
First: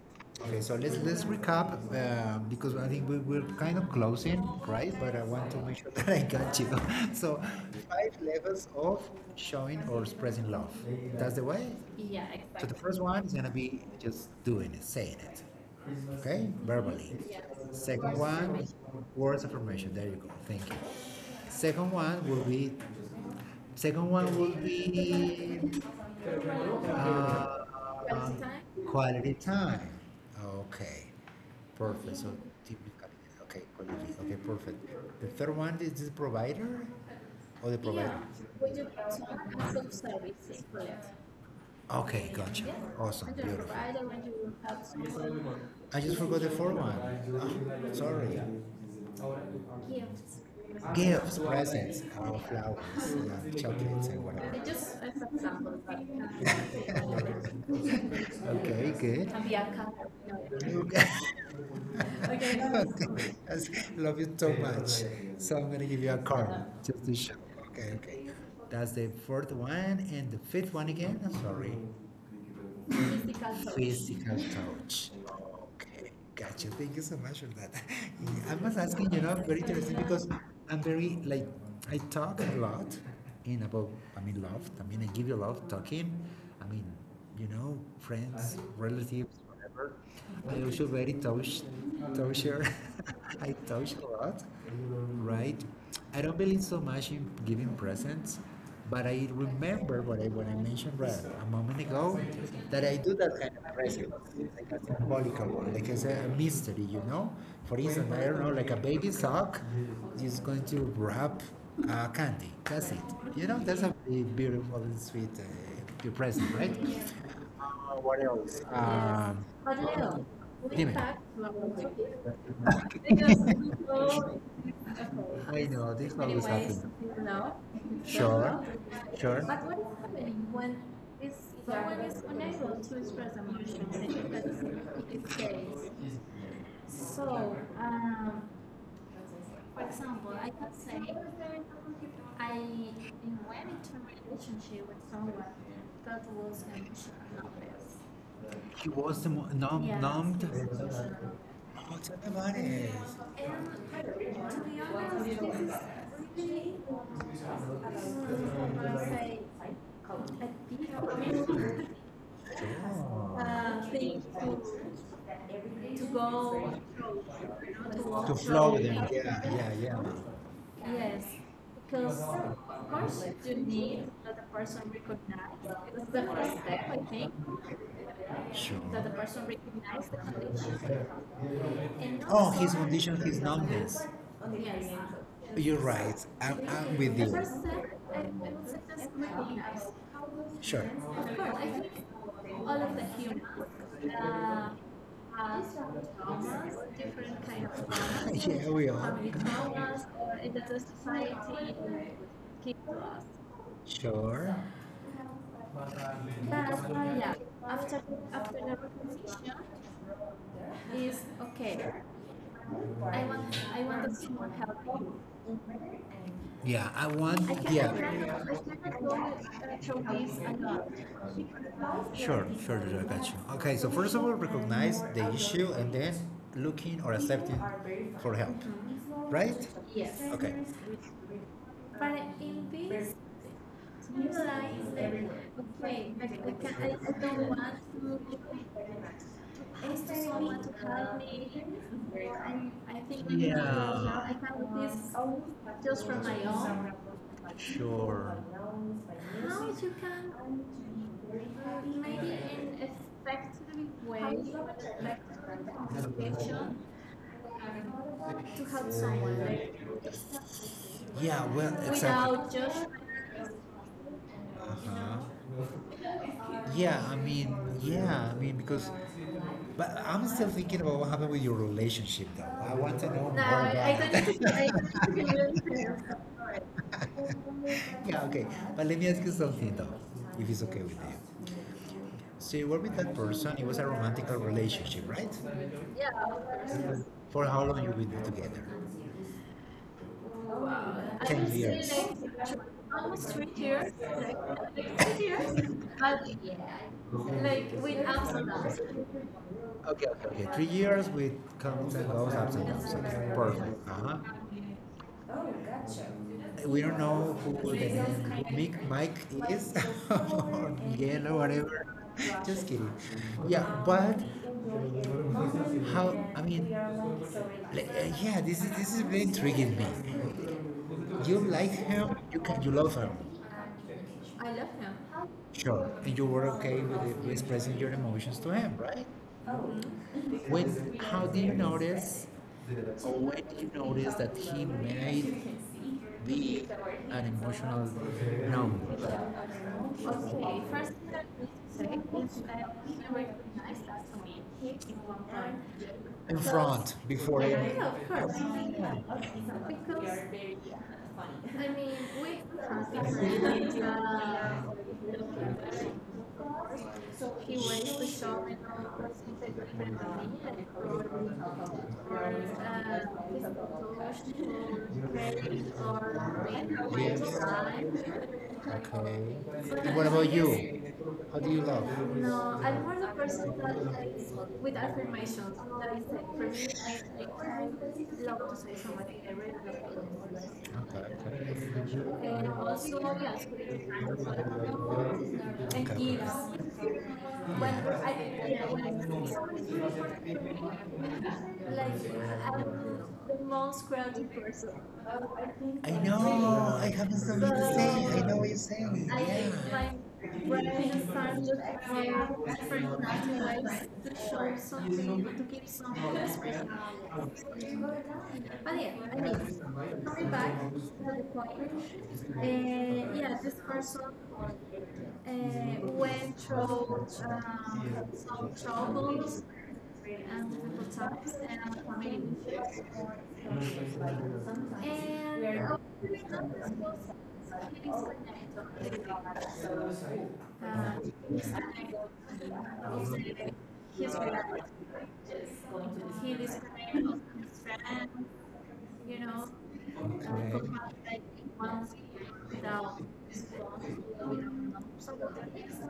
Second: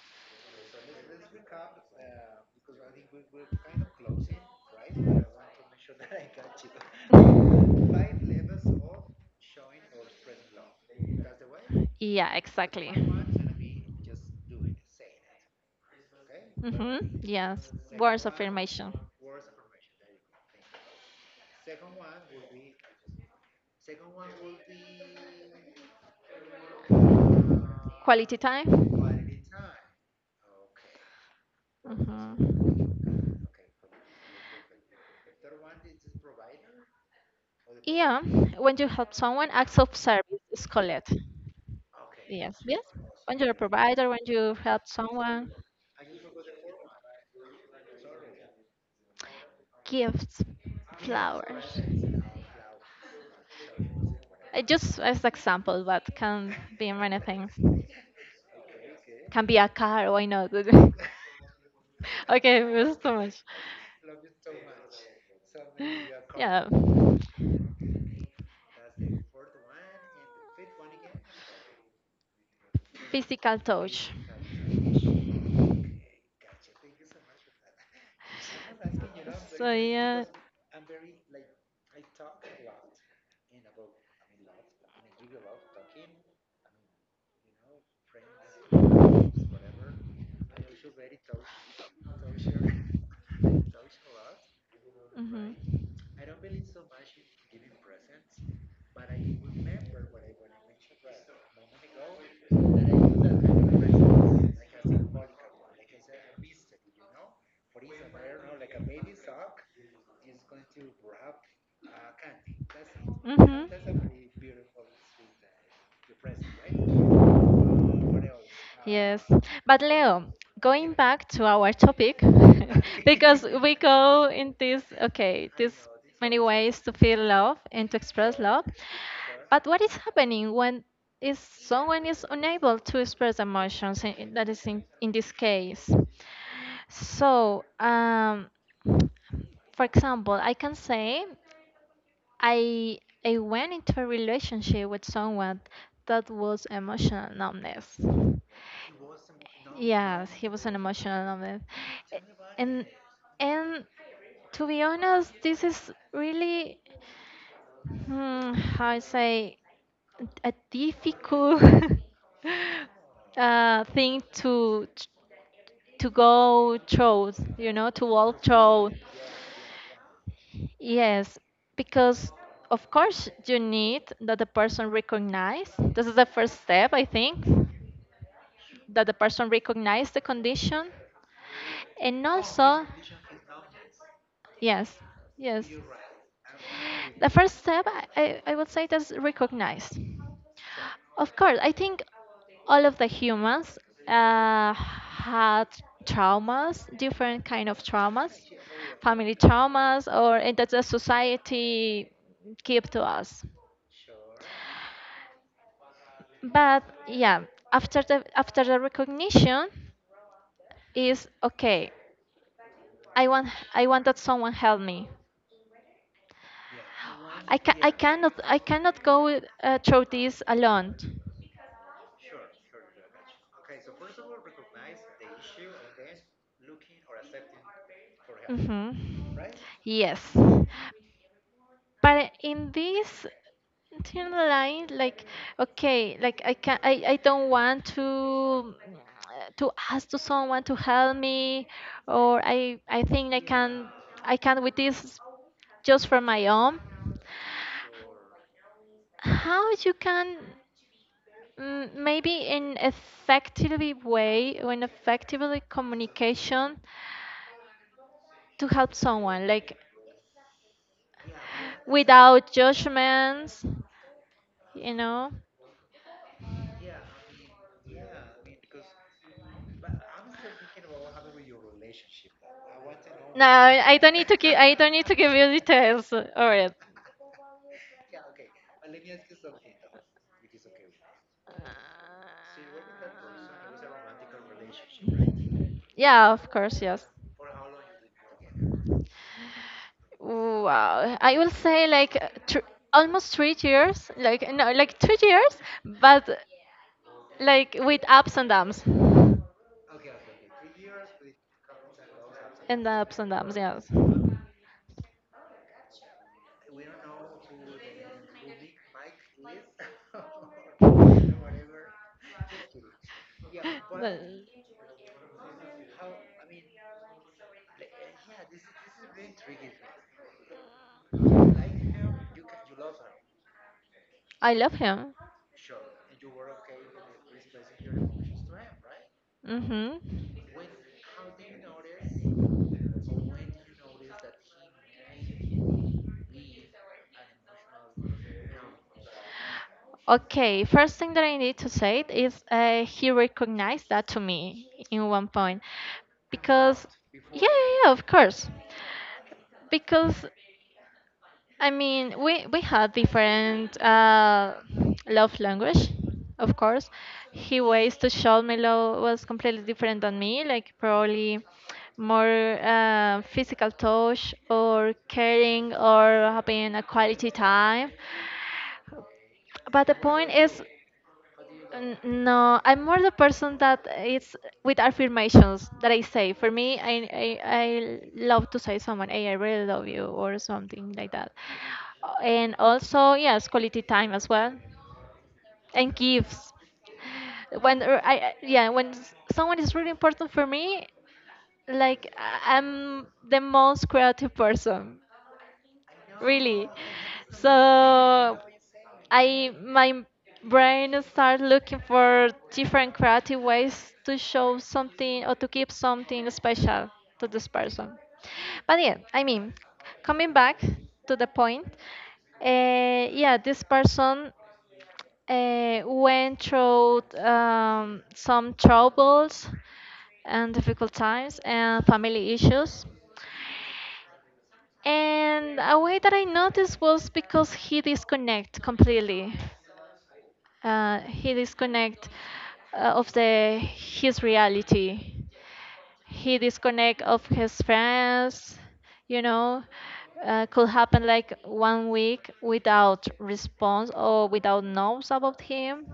[SPEAKER 2] so let's recap because I think we, we're kind of closing, right? But I want to make sure that I got you. So five levels of showing or expressing love. That's the way.
[SPEAKER 1] Yeah,
[SPEAKER 2] Yeah, so the exactly.
[SPEAKER 1] exactly.
[SPEAKER 2] First one is gonna be just doing it, saying it, okay,
[SPEAKER 1] Mm-hmm.
[SPEAKER 2] verbally. Yes.
[SPEAKER 1] Yes.
[SPEAKER 2] Second words
[SPEAKER 1] Words
[SPEAKER 2] of
[SPEAKER 1] of
[SPEAKER 2] one, affirmation.
[SPEAKER 1] affirmation.
[SPEAKER 2] Words of affirmation. There you go. Thank you. Second one will be. Second one will be. Uh, Quality
[SPEAKER 1] Quality
[SPEAKER 2] time?
[SPEAKER 1] time.
[SPEAKER 2] Quality time. Okay, perfect. So
[SPEAKER 1] Mm-hmm.
[SPEAKER 2] typically, okay, quality. Okay, perfect. The third one is the provider or the provider?
[SPEAKER 1] Yeah.
[SPEAKER 2] Yeah,
[SPEAKER 1] When
[SPEAKER 2] we
[SPEAKER 1] you help someone, acts of
[SPEAKER 2] some
[SPEAKER 1] service is
[SPEAKER 2] services for
[SPEAKER 1] called.
[SPEAKER 2] okay,
[SPEAKER 1] Yes.
[SPEAKER 2] gotcha. Yeah.
[SPEAKER 1] Yes.
[SPEAKER 2] Awesome,
[SPEAKER 1] When
[SPEAKER 2] and
[SPEAKER 1] you're a
[SPEAKER 2] beautiful.
[SPEAKER 1] provider,
[SPEAKER 2] Provider,
[SPEAKER 1] when
[SPEAKER 2] when
[SPEAKER 1] you
[SPEAKER 2] you
[SPEAKER 1] help
[SPEAKER 2] have
[SPEAKER 1] someone,
[SPEAKER 2] some, I just forgot the fourth one. Ah, sorry. Yes.
[SPEAKER 1] gifts,
[SPEAKER 2] Gifts,
[SPEAKER 1] flowers.
[SPEAKER 2] presents, flowers, yeah, chocolates and whatever.
[SPEAKER 1] I
[SPEAKER 2] They just
[SPEAKER 1] just as
[SPEAKER 2] as
[SPEAKER 1] example,
[SPEAKER 2] examples,
[SPEAKER 1] but
[SPEAKER 2] but
[SPEAKER 1] can be many things.
[SPEAKER 2] okay, good.
[SPEAKER 1] Can be a
[SPEAKER 2] Caveat.
[SPEAKER 1] car. Why not?
[SPEAKER 2] Okay.
[SPEAKER 1] Okay,
[SPEAKER 2] Okay.
[SPEAKER 1] it was too
[SPEAKER 2] I
[SPEAKER 1] much.
[SPEAKER 2] love you so much. So I'm gonna give you a card
[SPEAKER 1] Yeah.
[SPEAKER 2] just to show. Okay, okay. That's the fourth one and the fifth one again. I'm sorry. Physical
[SPEAKER 1] Physical.
[SPEAKER 2] touch. Physical touch. Okay, gotcha. Thank you so much for that. Yeah, I was asking, you know, very
[SPEAKER 1] So
[SPEAKER 2] interesting
[SPEAKER 1] yeah.
[SPEAKER 2] because I'm very like I talk a lot in about I mean love. I mean I give you love talking. I mean, you know, friends, relatives, whatever. I also very touch toucher. I touch a lot,
[SPEAKER 1] Hmm.
[SPEAKER 2] right? I don't believe so much in giving presents, but I remember what I mentioned right a moment ago that I do that like a symbolical one, like as a mystery, you know? For instance, I don't know, like a baby sock is going to wrap candy. That's it. You know,
[SPEAKER 1] Mm-hmm.
[SPEAKER 2] that's a really beautiful and sweet present, right? What else?
[SPEAKER 1] Yes. But
[SPEAKER 2] But
[SPEAKER 1] Leo,
[SPEAKER 2] Leo, we
[SPEAKER 1] going yeah.
[SPEAKER 2] dime. Have
[SPEAKER 1] back to our topic,
[SPEAKER 2] because
[SPEAKER 1] because
[SPEAKER 2] we
[SPEAKER 1] we
[SPEAKER 2] go
[SPEAKER 1] go
[SPEAKER 2] okay,
[SPEAKER 1] in this, okay,
[SPEAKER 2] I okay.
[SPEAKER 1] this
[SPEAKER 2] Know, this many
[SPEAKER 1] many
[SPEAKER 2] always
[SPEAKER 1] ways
[SPEAKER 2] ways
[SPEAKER 1] to feel
[SPEAKER 2] happens.
[SPEAKER 1] love
[SPEAKER 2] Now.
[SPEAKER 1] and to express
[SPEAKER 2] Sure,
[SPEAKER 1] love.
[SPEAKER 2] not. Sure. But
[SPEAKER 1] But what
[SPEAKER 2] what
[SPEAKER 1] is
[SPEAKER 2] is happening
[SPEAKER 1] happening
[SPEAKER 2] when
[SPEAKER 1] when
[SPEAKER 2] is
[SPEAKER 1] is
[SPEAKER 2] someone
[SPEAKER 1] someone
[SPEAKER 2] is
[SPEAKER 1] is
[SPEAKER 2] unable
[SPEAKER 1] unable
[SPEAKER 2] to
[SPEAKER 1] to
[SPEAKER 2] express
[SPEAKER 1] express
[SPEAKER 2] emotions in
[SPEAKER 1] emotions? and it-
[SPEAKER 2] a
[SPEAKER 1] That is in, in
[SPEAKER 2] specific
[SPEAKER 1] this
[SPEAKER 2] space?
[SPEAKER 1] case.
[SPEAKER 2] So,
[SPEAKER 1] So,
[SPEAKER 2] for
[SPEAKER 1] for
[SPEAKER 2] example,
[SPEAKER 1] example,
[SPEAKER 2] I
[SPEAKER 1] I
[SPEAKER 2] can
[SPEAKER 1] can
[SPEAKER 2] say
[SPEAKER 1] say
[SPEAKER 2] I
[SPEAKER 1] I I
[SPEAKER 2] went
[SPEAKER 1] went
[SPEAKER 2] into a
[SPEAKER 1] into a
[SPEAKER 2] relationship
[SPEAKER 1] relationship
[SPEAKER 2] with
[SPEAKER 1] with
[SPEAKER 2] someone
[SPEAKER 1] someone
[SPEAKER 2] that
[SPEAKER 1] that
[SPEAKER 2] was
[SPEAKER 1] was emotional
[SPEAKER 2] emotional.
[SPEAKER 1] numbness.
[SPEAKER 2] He was numb, yes,
[SPEAKER 1] Yes,
[SPEAKER 2] numbed.
[SPEAKER 1] he
[SPEAKER 2] It
[SPEAKER 1] was
[SPEAKER 2] was
[SPEAKER 1] an
[SPEAKER 2] emotional.
[SPEAKER 1] emotional numbness.
[SPEAKER 2] Oh, tell me
[SPEAKER 1] A-
[SPEAKER 2] about
[SPEAKER 1] And
[SPEAKER 2] it.
[SPEAKER 1] and
[SPEAKER 2] And to
[SPEAKER 1] to
[SPEAKER 2] be
[SPEAKER 1] be honest, this
[SPEAKER 2] honest,
[SPEAKER 1] is
[SPEAKER 2] this is really,
[SPEAKER 1] really
[SPEAKER 2] I
[SPEAKER 1] how I
[SPEAKER 2] say,
[SPEAKER 1] say
[SPEAKER 2] a big
[SPEAKER 1] a difficult
[SPEAKER 2] oh. Thing
[SPEAKER 1] thing to
[SPEAKER 2] to
[SPEAKER 1] to
[SPEAKER 2] go
[SPEAKER 1] go through, you
[SPEAKER 2] to
[SPEAKER 1] know, to
[SPEAKER 2] To workshop.
[SPEAKER 1] walk
[SPEAKER 2] Flow
[SPEAKER 1] through.
[SPEAKER 2] them. Yeah, yeah, yeah. Yes.
[SPEAKER 1] Yes,
[SPEAKER 2] Because
[SPEAKER 1] because of course
[SPEAKER 2] conflict you
[SPEAKER 1] you need
[SPEAKER 2] need
[SPEAKER 1] that the person recognize. This is
[SPEAKER 2] the
[SPEAKER 1] the
[SPEAKER 2] first
[SPEAKER 1] first step,
[SPEAKER 2] step.
[SPEAKER 1] I think,
[SPEAKER 2] Sure.
[SPEAKER 1] that the person recognize the condition, and
[SPEAKER 2] Oh, his
[SPEAKER 1] also
[SPEAKER 2] condition, his numbness. Yes.
[SPEAKER 1] yes, yes.
[SPEAKER 2] You're right. I'm with the
[SPEAKER 1] The
[SPEAKER 2] you. First
[SPEAKER 1] first step,
[SPEAKER 2] step,
[SPEAKER 1] I,
[SPEAKER 2] I
[SPEAKER 1] I I would
[SPEAKER 2] would say
[SPEAKER 1] say, that's
[SPEAKER 2] recognize.
[SPEAKER 1] recognize.
[SPEAKER 2] Sure. Of
[SPEAKER 1] Of
[SPEAKER 2] course,
[SPEAKER 1] course,
[SPEAKER 2] I
[SPEAKER 1] I
[SPEAKER 2] think
[SPEAKER 1] think
[SPEAKER 2] all
[SPEAKER 1] all of
[SPEAKER 2] of
[SPEAKER 1] the
[SPEAKER 2] the humans,
[SPEAKER 1] humans
[SPEAKER 2] uh,
[SPEAKER 1] had
[SPEAKER 2] has
[SPEAKER 1] traumas,
[SPEAKER 2] traumas,
[SPEAKER 1] different
[SPEAKER 2] different
[SPEAKER 1] kind
[SPEAKER 2] kind of
[SPEAKER 1] of traumas,
[SPEAKER 2] traumas, yeah, we are.
[SPEAKER 1] family
[SPEAKER 2] Family,
[SPEAKER 1] traumas, or and that the
[SPEAKER 2] society,
[SPEAKER 1] society
[SPEAKER 2] kids.
[SPEAKER 1] gave to us.
[SPEAKER 2] Sure.
[SPEAKER 1] But
[SPEAKER 2] But yeah,
[SPEAKER 1] yeah, after the recognition
[SPEAKER 2] is
[SPEAKER 1] is
[SPEAKER 2] okay.
[SPEAKER 1] okay. I want I
[SPEAKER 2] I
[SPEAKER 1] want
[SPEAKER 2] want
[SPEAKER 1] that
[SPEAKER 2] to be
[SPEAKER 1] someone
[SPEAKER 2] more
[SPEAKER 1] help me.
[SPEAKER 2] healthy. Yeah, I want.
[SPEAKER 1] I,
[SPEAKER 2] I
[SPEAKER 1] ca-
[SPEAKER 2] can
[SPEAKER 1] I cannot I
[SPEAKER 2] yeah, I
[SPEAKER 1] cannot
[SPEAKER 2] go
[SPEAKER 1] go through
[SPEAKER 2] through
[SPEAKER 1] this
[SPEAKER 2] this a lot.
[SPEAKER 1] alone.
[SPEAKER 2] Sure, sure, sure, I got you. Okay, so first of all, recognize the issue and then looking or accepting for help,
[SPEAKER 1] Hmm.
[SPEAKER 2] right? Yes.
[SPEAKER 1] Yes.
[SPEAKER 2] Okay. But
[SPEAKER 1] But
[SPEAKER 2] in
[SPEAKER 1] in
[SPEAKER 2] this,
[SPEAKER 1] this thin
[SPEAKER 2] realize
[SPEAKER 1] line,
[SPEAKER 2] that
[SPEAKER 1] like,
[SPEAKER 2] okay, I, I,
[SPEAKER 1] okay, like
[SPEAKER 2] can, I, I
[SPEAKER 1] I
[SPEAKER 2] don't
[SPEAKER 1] don't
[SPEAKER 2] want
[SPEAKER 1] want
[SPEAKER 2] to
[SPEAKER 1] to
[SPEAKER 2] I
[SPEAKER 1] ask to
[SPEAKER 2] started
[SPEAKER 1] someone
[SPEAKER 2] with
[SPEAKER 1] to
[SPEAKER 2] cloud
[SPEAKER 1] help
[SPEAKER 2] native.
[SPEAKER 1] me, or
[SPEAKER 2] And I
[SPEAKER 1] I
[SPEAKER 2] think I can
[SPEAKER 1] think
[SPEAKER 2] do yeah. I
[SPEAKER 1] I can
[SPEAKER 2] have
[SPEAKER 1] with
[SPEAKER 2] this
[SPEAKER 1] this
[SPEAKER 2] just
[SPEAKER 1] just
[SPEAKER 2] from
[SPEAKER 1] for
[SPEAKER 2] my
[SPEAKER 1] my own.
[SPEAKER 2] own. Sure. How
[SPEAKER 1] How
[SPEAKER 2] you
[SPEAKER 1] you
[SPEAKER 2] can
[SPEAKER 1] can
[SPEAKER 2] maybe
[SPEAKER 1] Maybe in
[SPEAKER 2] in
[SPEAKER 1] effectively
[SPEAKER 2] effective way
[SPEAKER 1] way or in
[SPEAKER 2] like
[SPEAKER 1] effectively
[SPEAKER 2] application
[SPEAKER 1] communication
[SPEAKER 2] to
[SPEAKER 1] to
[SPEAKER 2] help
[SPEAKER 1] help
[SPEAKER 2] someone.
[SPEAKER 1] someone
[SPEAKER 2] Right?
[SPEAKER 1] like
[SPEAKER 2] Yeah, well, exactly.
[SPEAKER 1] without judgments, you
[SPEAKER 2] Uh-huh.
[SPEAKER 1] know.
[SPEAKER 2] Yeah, I mean, yeah, I mean, because, but I'm still thinking about what happened with your relationship, though. I want to know
[SPEAKER 1] No,
[SPEAKER 2] nah,
[SPEAKER 1] I don't need to give,
[SPEAKER 2] yeah,
[SPEAKER 1] I don't need to give you details, all right?
[SPEAKER 2] okay. But let me ask you something though, if it's okay with you. So you were with that person, it was a romantic relationship, right? Yeah.
[SPEAKER 1] Yeah, of course, yes.
[SPEAKER 2] For how long you been together? Wow.
[SPEAKER 1] Wow,
[SPEAKER 2] I ten
[SPEAKER 1] I
[SPEAKER 2] would
[SPEAKER 1] will
[SPEAKER 2] say years.
[SPEAKER 1] say
[SPEAKER 2] Say
[SPEAKER 1] like thr
[SPEAKER 2] almost
[SPEAKER 1] almost
[SPEAKER 2] three
[SPEAKER 1] three
[SPEAKER 2] years,
[SPEAKER 1] years, like no, like
[SPEAKER 2] like
[SPEAKER 1] two
[SPEAKER 2] 3 years,
[SPEAKER 1] years, but
[SPEAKER 2] but like
[SPEAKER 1] like
[SPEAKER 2] with
[SPEAKER 1] with ups and downs,
[SPEAKER 2] okay, okay, okay, 3 years with comes and goes, ups and
[SPEAKER 1] and
[SPEAKER 2] downs.
[SPEAKER 1] ups
[SPEAKER 2] Okay,
[SPEAKER 1] and downs, yes.
[SPEAKER 2] perfect. Uh-huh. Oh, gotcha. We don't know who the Mick, Mike is or Miguel or whatever. Just kidding. Yeah,
[SPEAKER 1] But
[SPEAKER 2] but how? I mean, like, yeah, this is really intriguing me. You like him, you can, you love him.
[SPEAKER 1] I love him.
[SPEAKER 2] Sure, and you were okay with, it, with expressing your emotions to him, right?
[SPEAKER 1] Hmm.
[SPEAKER 2] When? How do you notice? Or when do you notice that he made we are emotional now.
[SPEAKER 1] Okay, first thing that I need to say is he recognized that to me in one point
[SPEAKER 2] In
[SPEAKER 1] because
[SPEAKER 2] front
[SPEAKER 1] yeah,
[SPEAKER 2] before him.
[SPEAKER 1] yeah, yeah,
[SPEAKER 2] Yeah,
[SPEAKER 1] of
[SPEAKER 2] of course.
[SPEAKER 1] course,
[SPEAKER 2] Yeah. Because,
[SPEAKER 1] because
[SPEAKER 2] I
[SPEAKER 1] I
[SPEAKER 2] mean,
[SPEAKER 1] mean, we
[SPEAKER 2] we.
[SPEAKER 1] we had different love language, of course.
[SPEAKER 2] So he
[SPEAKER 1] He
[SPEAKER 2] went
[SPEAKER 1] ways
[SPEAKER 2] to me
[SPEAKER 1] to show me love was completely different than me, like
[SPEAKER 2] and
[SPEAKER 1] probably more physical touch or caring
[SPEAKER 2] uh,
[SPEAKER 1] or having a quality time.
[SPEAKER 2] yes. Okay.
[SPEAKER 1] But the
[SPEAKER 2] And what about
[SPEAKER 1] point is
[SPEAKER 2] you? How do you love?
[SPEAKER 1] No, I'm more the person that it's with affirmations that I say. For me, I love to say someone, "Hey, I really love you," or something like that. And also, yes, quality time as well, and
[SPEAKER 2] Okay.
[SPEAKER 1] gifts. When r- I- yeah, when s- someone is really important for me, like
[SPEAKER 2] Okay.
[SPEAKER 1] I'm the
[SPEAKER 2] Okay.
[SPEAKER 1] most creative person,
[SPEAKER 2] I
[SPEAKER 1] really.
[SPEAKER 2] know. I have something to say. I
[SPEAKER 1] So
[SPEAKER 2] know what you're saying.
[SPEAKER 1] I my brain start looking for different creative ways to show something or to give something special to this person. But yeah, I mean, coming back to the point, uh, yeah, this person went through some troubles and difficult times and family issues.
[SPEAKER 2] Yeah.
[SPEAKER 1] And
[SPEAKER 2] And,
[SPEAKER 1] a
[SPEAKER 2] oh,
[SPEAKER 1] way that I
[SPEAKER 2] there's
[SPEAKER 1] noticed was because he disconnect completely,
[SPEAKER 2] okay.
[SPEAKER 1] he
[SPEAKER 2] Um,
[SPEAKER 1] disconnect of the his reality. He disconnect of his friends. You know, could happen like 1 week without response or without news about him.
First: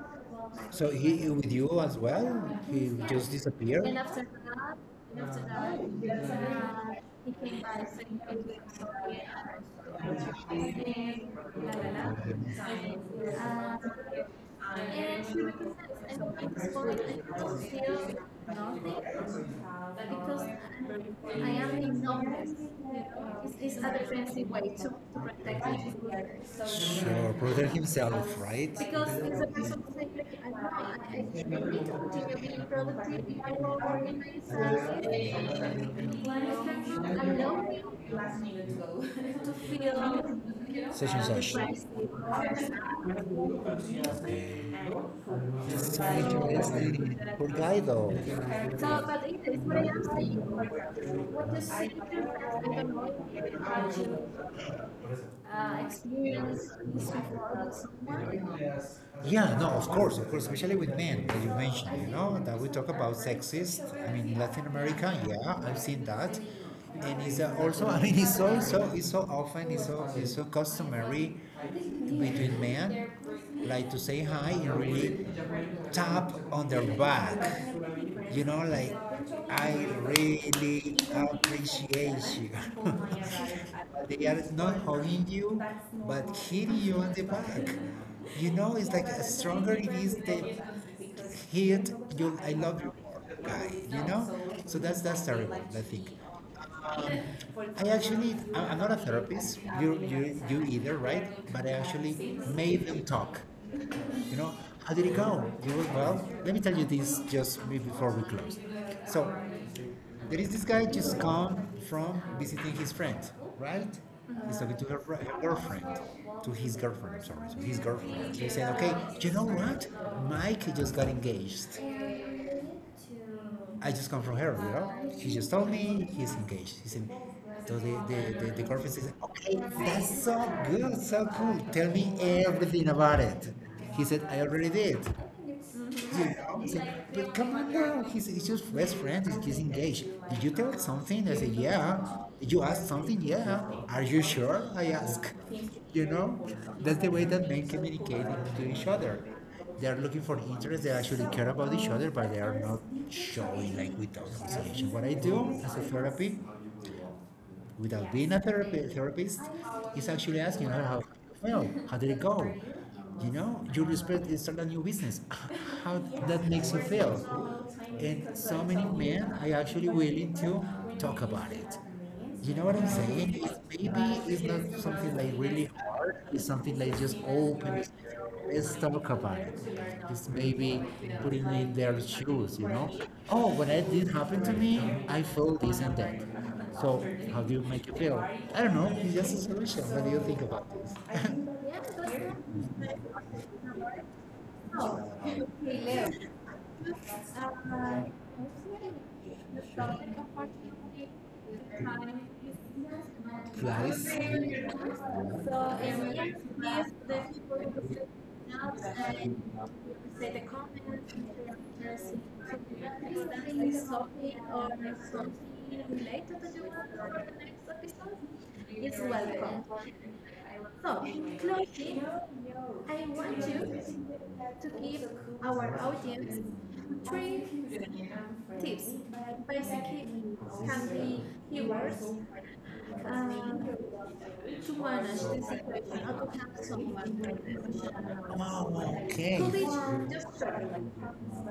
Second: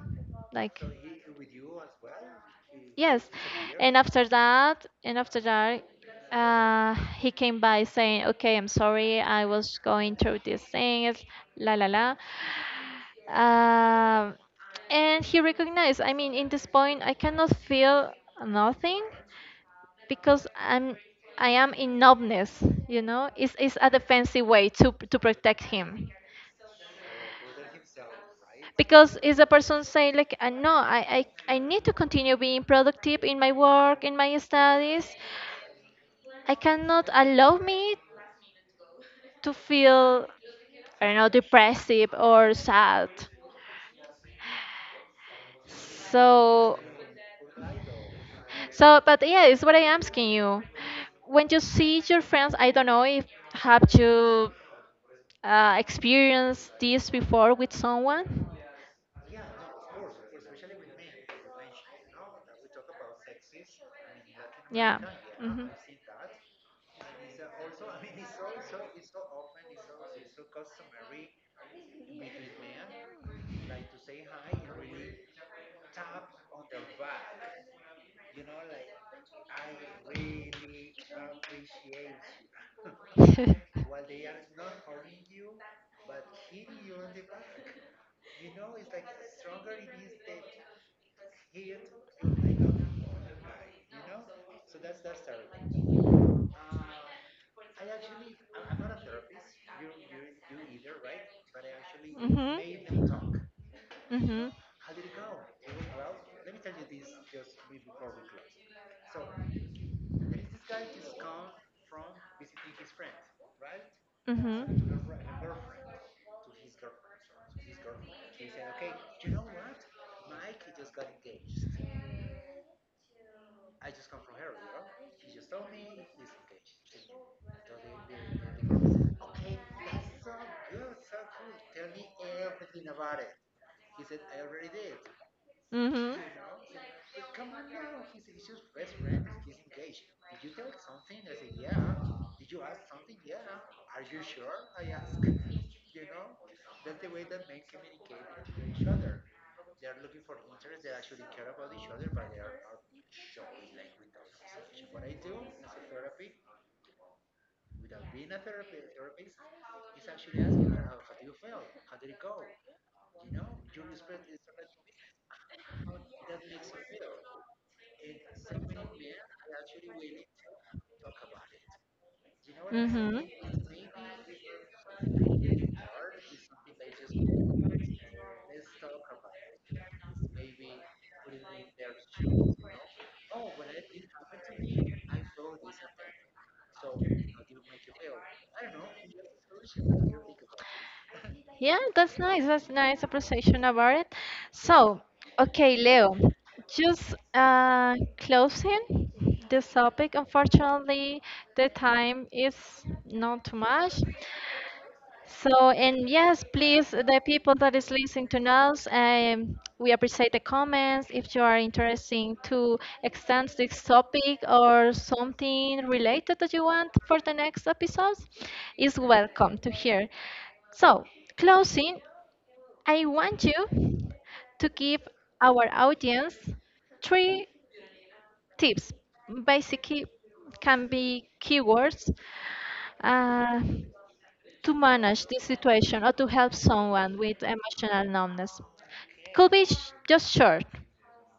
[SPEAKER 1] Like
[SPEAKER 2] So he with you as well? He
[SPEAKER 1] yes,
[SPEAKER 2] just disappeared?
[SPEAKER 1] and after that, he
[SPEAKER 2] Uh,
[SPEAKER 1] came by saying, "Okay, I'm sorry. I was going through these
[SPEAKER 2] Um,
[SPEAKER 1] things. La la la." Um, and
[SPEAKER 2] and she
[SPEAKER 1] he
[SPEAKER 2] represents,
[SPEAKER 1] recognized, I mean, in
[SPEAKER 2] at
[SPEAKER 1] this
[SPEAKER 2] this point,
[SPEAKER 1] point, I
[SPEAKER 2] I
[SPEAKER 1] cannot
[SPEAKER 2] don't
[SPEAKER 1] feel
[SPEAKER 2] feel
[SPEAKER 1] nothing
[SPEAKER 2] nothing but because
[SPEAKER 1] because I
[SPEAKER 2] I am
[SPEAKER 1] am in
[SPEAKER 2] ignoring
[SPEAKER 1] numbness, you know. It's,
[SPEAKER 2] his
[SPEAKER 1] it's a
[SPEAKER 2] other fancy
[SPEAKER 1] defensive
[SPEAKER 2] way
[SPEAKER 1] way
[SPEAKER 2] to
[SPEAKER 1] to
[SPEAKER 2] protect
[SPEAKER 1] protect
[SPEAKER 2] him.
[SPEAKER 1] him.
[SPEAKER 2] Sure, protect himself, right? Because
[SPEAKER 1] Because
[SPEAKER 2] it's
[SPEAKER 1] is
[SPEAKER 2] a
[SPEAKER 1] a
[SPEAKER 2] person
[SPEAKER 1] person
[SPEAKER 2] who's like,
[SPEAKER 1] saying
[SPEAKER 2] like,
[SPEAKER 1] like,
[SPEAKER 2] I don't
[SPEAKER 1] no, I, I
[SPEAKER 2] know,
[SPEAKER 1] I
[SPEAKER 2] I, need
[SPEAKER 1] need
[SPEAKER 2] to
[SPEAKER 1] to
[SPEAKER 2] continue
[SPEAKER 1] continue
[SPEAKER 2] being
[SPEAKER 1] being productive
[SPEAKER 2] productive,
[SPEAKER 1] in
[SPEAKER 2] I
[SPEAKER 1] my
[SPEAKER 2] will
[SPEAKER 1] work, in my
[SPEAKER 2] organize,
[SPEAKER 1] studies.
[SPEAKER 2] I,
[SPEAKER 1] I cannot allow
[SPEAKER 2] I
[SPEAKER 1] me
[SPEAKER 2] you,
[SPEAKER 1] to feel, I
[SPEAKER 2] Sejam
[SPEAKER 1] don't
[SPEAKER 2] os
[SPEAKER 1] know,
[SPEAKER 2] anjos.
[SPEAKER 1] depressive or sad.
[SPEAKER 2] Muito mais
[SPEAKER 1] So
[SPEAKER 2] dele. So it's
[SPEAKER 1] But yeah, it's
[SPEAKER 2] what
[SPEAKER 1] what
[SPEAKER 2] I
[SPEAKER 1] I
[SPEAKER 2] am
[SPEAKER 1] am asking
[SPEAKER 2] saying.
[SPEAKER 1] you. When you see
[SPEAKER 2] What you
[SPEAKER 1] your friends, I don't know if have you
[SPEAKER 2] experience
[SPEAKER 1] experienced
[SPEAKER 2] is
[SPEAKER 1] this
[SPEAKER 2] for?
[SPEAKER 1] before with someone.
[SPEAKER 2] Yeah, no, of course, especially with men that you mentioned, you know, that we talk about sexist. I mean, Latin
[SPEAKER 1] Yeah.
[SPEAKER 2] America, yeah,
[SPEAKER 1] Mhm.
[SPEAKER 2] I've seen that, and it's also, I mean, it's so, so, it's so often, it's so customary between men, like to say hi and really tap on their back. You know, like I really appreciate you. They are not hugging you, but hitting you on the back. You know, it's like a stronger it is the hit. You, I love you more, guy. You know, so that's terrible. I think. I actually, I'm not a therapist. You you either, right? But I actually made them talk, you know,
[SPEAKER 1] Mhm.
[SPEAKER 2] how did it go? You were, well, let me tell you this just before we close. So, there is this guy just come from visiting his friend, right?
[SPEAKER 1] Mhm.
[SPEAKER 2] He's talking to her,
[SPEAKER 1] Mhm.
[SPEAKER 2] her girlfriend, to his girlfriend, I'm sorry, to his girlfriend. They said, okay, you know what? Mike just got engaged. I just come from her, you know? She just told me he's engaged. He said, so the girlfriend says, okay, that's so good, so cool. Tell me everything about it. He said, I already did. He's like, but come on now. He's just best friends. He's just engaged. Did you tell something? I said, yeah. Did you ask something? Yeah. Are you sure? I ask. You know, that's the way that men communicate to each other. They are looking for interest. They actually care about each other, but they are not showing like without conversation. What I do as a therapy without being a therapist is actually asking her how well, how did it go? You know, you respect is start a new business. How that makes you feel. And so many men are actually willing to talk about it. You know what I'm saying? It's maybe it's not something like really hard. It's something like just open. Let's talk about it.
[SPEAKER 1] Mhm.
[SPEAKER 2] It's maybe putting in their shoes, you know? Oh, when it did happen to me, I felt this and that. So, how do you make it feel? I don't know. It's just a solution. What do you think about this?
[SPEAKER 1] Yeah, that's nice. That's nice appreciation about it. So, okay, Leo, just closing this topic. Unfortunately, the time is not too
[SPEAKER 2] Flies?
[SPEAKER 1] much. So, and yes, please, the people that is listening to us,
[SPEAKER 2] Say
[SPEAKER 1] we appreciate the comments. If you are interested to extend this topic or something
[SPEAKER 2] related that
[SPEAKER 1] related
[SPEAKER 2] you
[SPEAKER 1] that you want
[SPEAKER 2] for
[SPEAKER 1] for
[SPEAKER 2] the
[SPEAKER 1] the
[SPEAKER 2] next
[SPEAKER 1] next
[SPEAKER 2] episode
[SPEAKER 1] episodes,
[SPEAKER 2] is
[SPEAKER 1] is welcome
[SPEAKER 2] welcome.
[SPEAKER 1] to hear.
[SPEAKER 2] So,
[SPEAKER 1] So,
[SPEAKER 2] in closing,
[SPEAKER 1] closing,
[SPEAKER 2] I
[SPEAKER 1] I
[SPEAKER 2] want
[SPEAKER 1] want you
[SPEAKER 2] you to
[SPEAKER 1] to
[SPEAKER 2] give
[SPEAKER 1] give
[SPEAKER 2] our
[SPEAKER 1] our
[SPEAKER 2] audience
[SPEAKER 1] audience
[SPEAKER 2] three
[SPEAKER 1] three
[SPEAKER 2] tips.
[SPEAKER 1] tips.
[SPEAKER 2] Basically,
[SPEAKER 1] Basically,
[SPEAKER 2] can
[SPEAKER 1] can
[SPEAKER 2] be
[SPEAKER 1] be
[SPEAKER 2] viewers,
[SPEAKER 1] keywords
[SPEAKER 2] um,
[SPEAKER 1] uh, to
[SPEAKER 2] humanas,
[SPEAKER 1] manage this situation
[SPEAKER 2] desempenham
[SPEAKER 1] or to help
[SPEAKER 2] autocats of one.
[SPEAKER 1] someone with emotional numbness.
[SPEAKER 2] Oh, okay. Could
[SPEAKER 1] Could
[SPEAKER 2] be
[SPEAKER 1] be
[SPEAKER 2] just
[SPEAKER 1] just
[SPEAKER 2] try.
[SPEAKER 1] short,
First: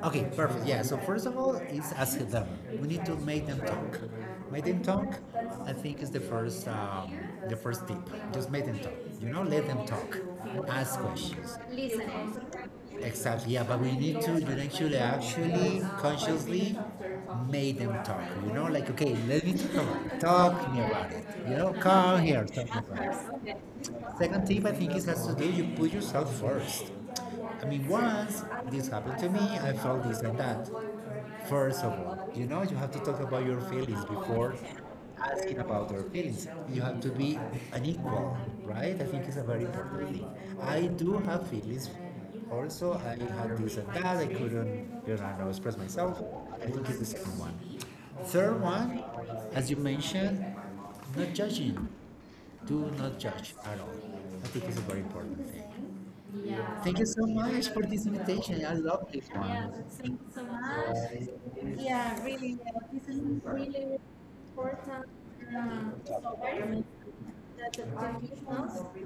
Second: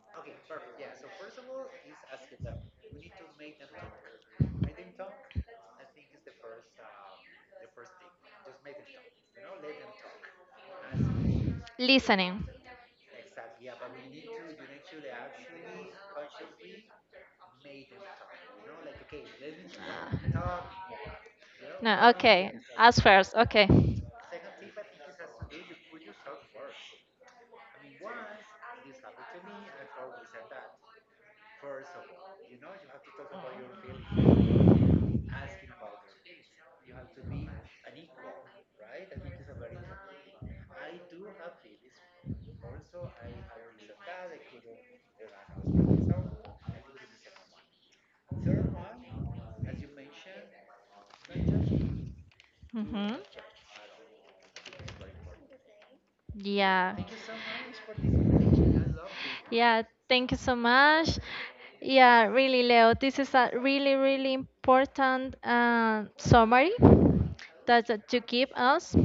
[SPEAKER 2] Okay, perfect. Yeah. So first of all, it's ask them. We need to make them talk. Make them talk. I think is the first tip. Just make them talk. You know, let them talk. Ask questions. Listen.
[SPEAKER 1] listening.
[SPEAKER 2] Exactly, yeah, but we need to you know, actually consciously make them talk, you know, like okay, let me talk,
[SPEAKER 1] Uh,
[SPEAKER 2] talk me about it, you know,
[SPEAKER 1] No,
[SPEAKER 2] come here,
[SPEAKER 1] okay.
[SPEAKER 2] talk me
[SPEAKER 1] As
[SPEAKER 2] about
[SPEAKER 1] first,
[SPEAKER 2] it.
[SPEAKER 1] okay.
[SPEAKER 2] Second tip I think it has to do you put yourself first. I mean, once this happened to me, I felt this and that. First of all, you know you have to talk about your feelings before asking about their feelings. You have to be an equal, right? I think it's a very important thing. I do have feelings. Also, I had this and that. I couldn't, know, express myself. I think it's the second one. Third one, as you mentioned, not judging. Do
[SPEAKER 1] Hmm.
[SPEAKER 2] not judge at all. I think it's a very important thing.
[SPEAKER 1] Yeah.
[SPEAKER 2] Thank you so much for this invitation. I love this one.
[SPEAKER 1] Yeah, thank you
[SPEAKER 2] Uh,
[SPEAKER 1] so much. Yeah,
[SPEAKER 2] Yeah,
[SPEAKER 1] really,
[SPEAKER 2] really.
[SPEAKER 1] Leo,
[SPEAKER 2] This
[SPEAKER 1] this
[SPEAKER 2] is
[SPEAKER 1] is a really,
[SPEAKER 2] really
[SPEAKER 1] really
[SPEAKER 2] important
[SPEAKER 1] important summary
[SPEAKER 2] software that the
[SPEAKER 1] that, that you give us.
[SPEAKER 2] team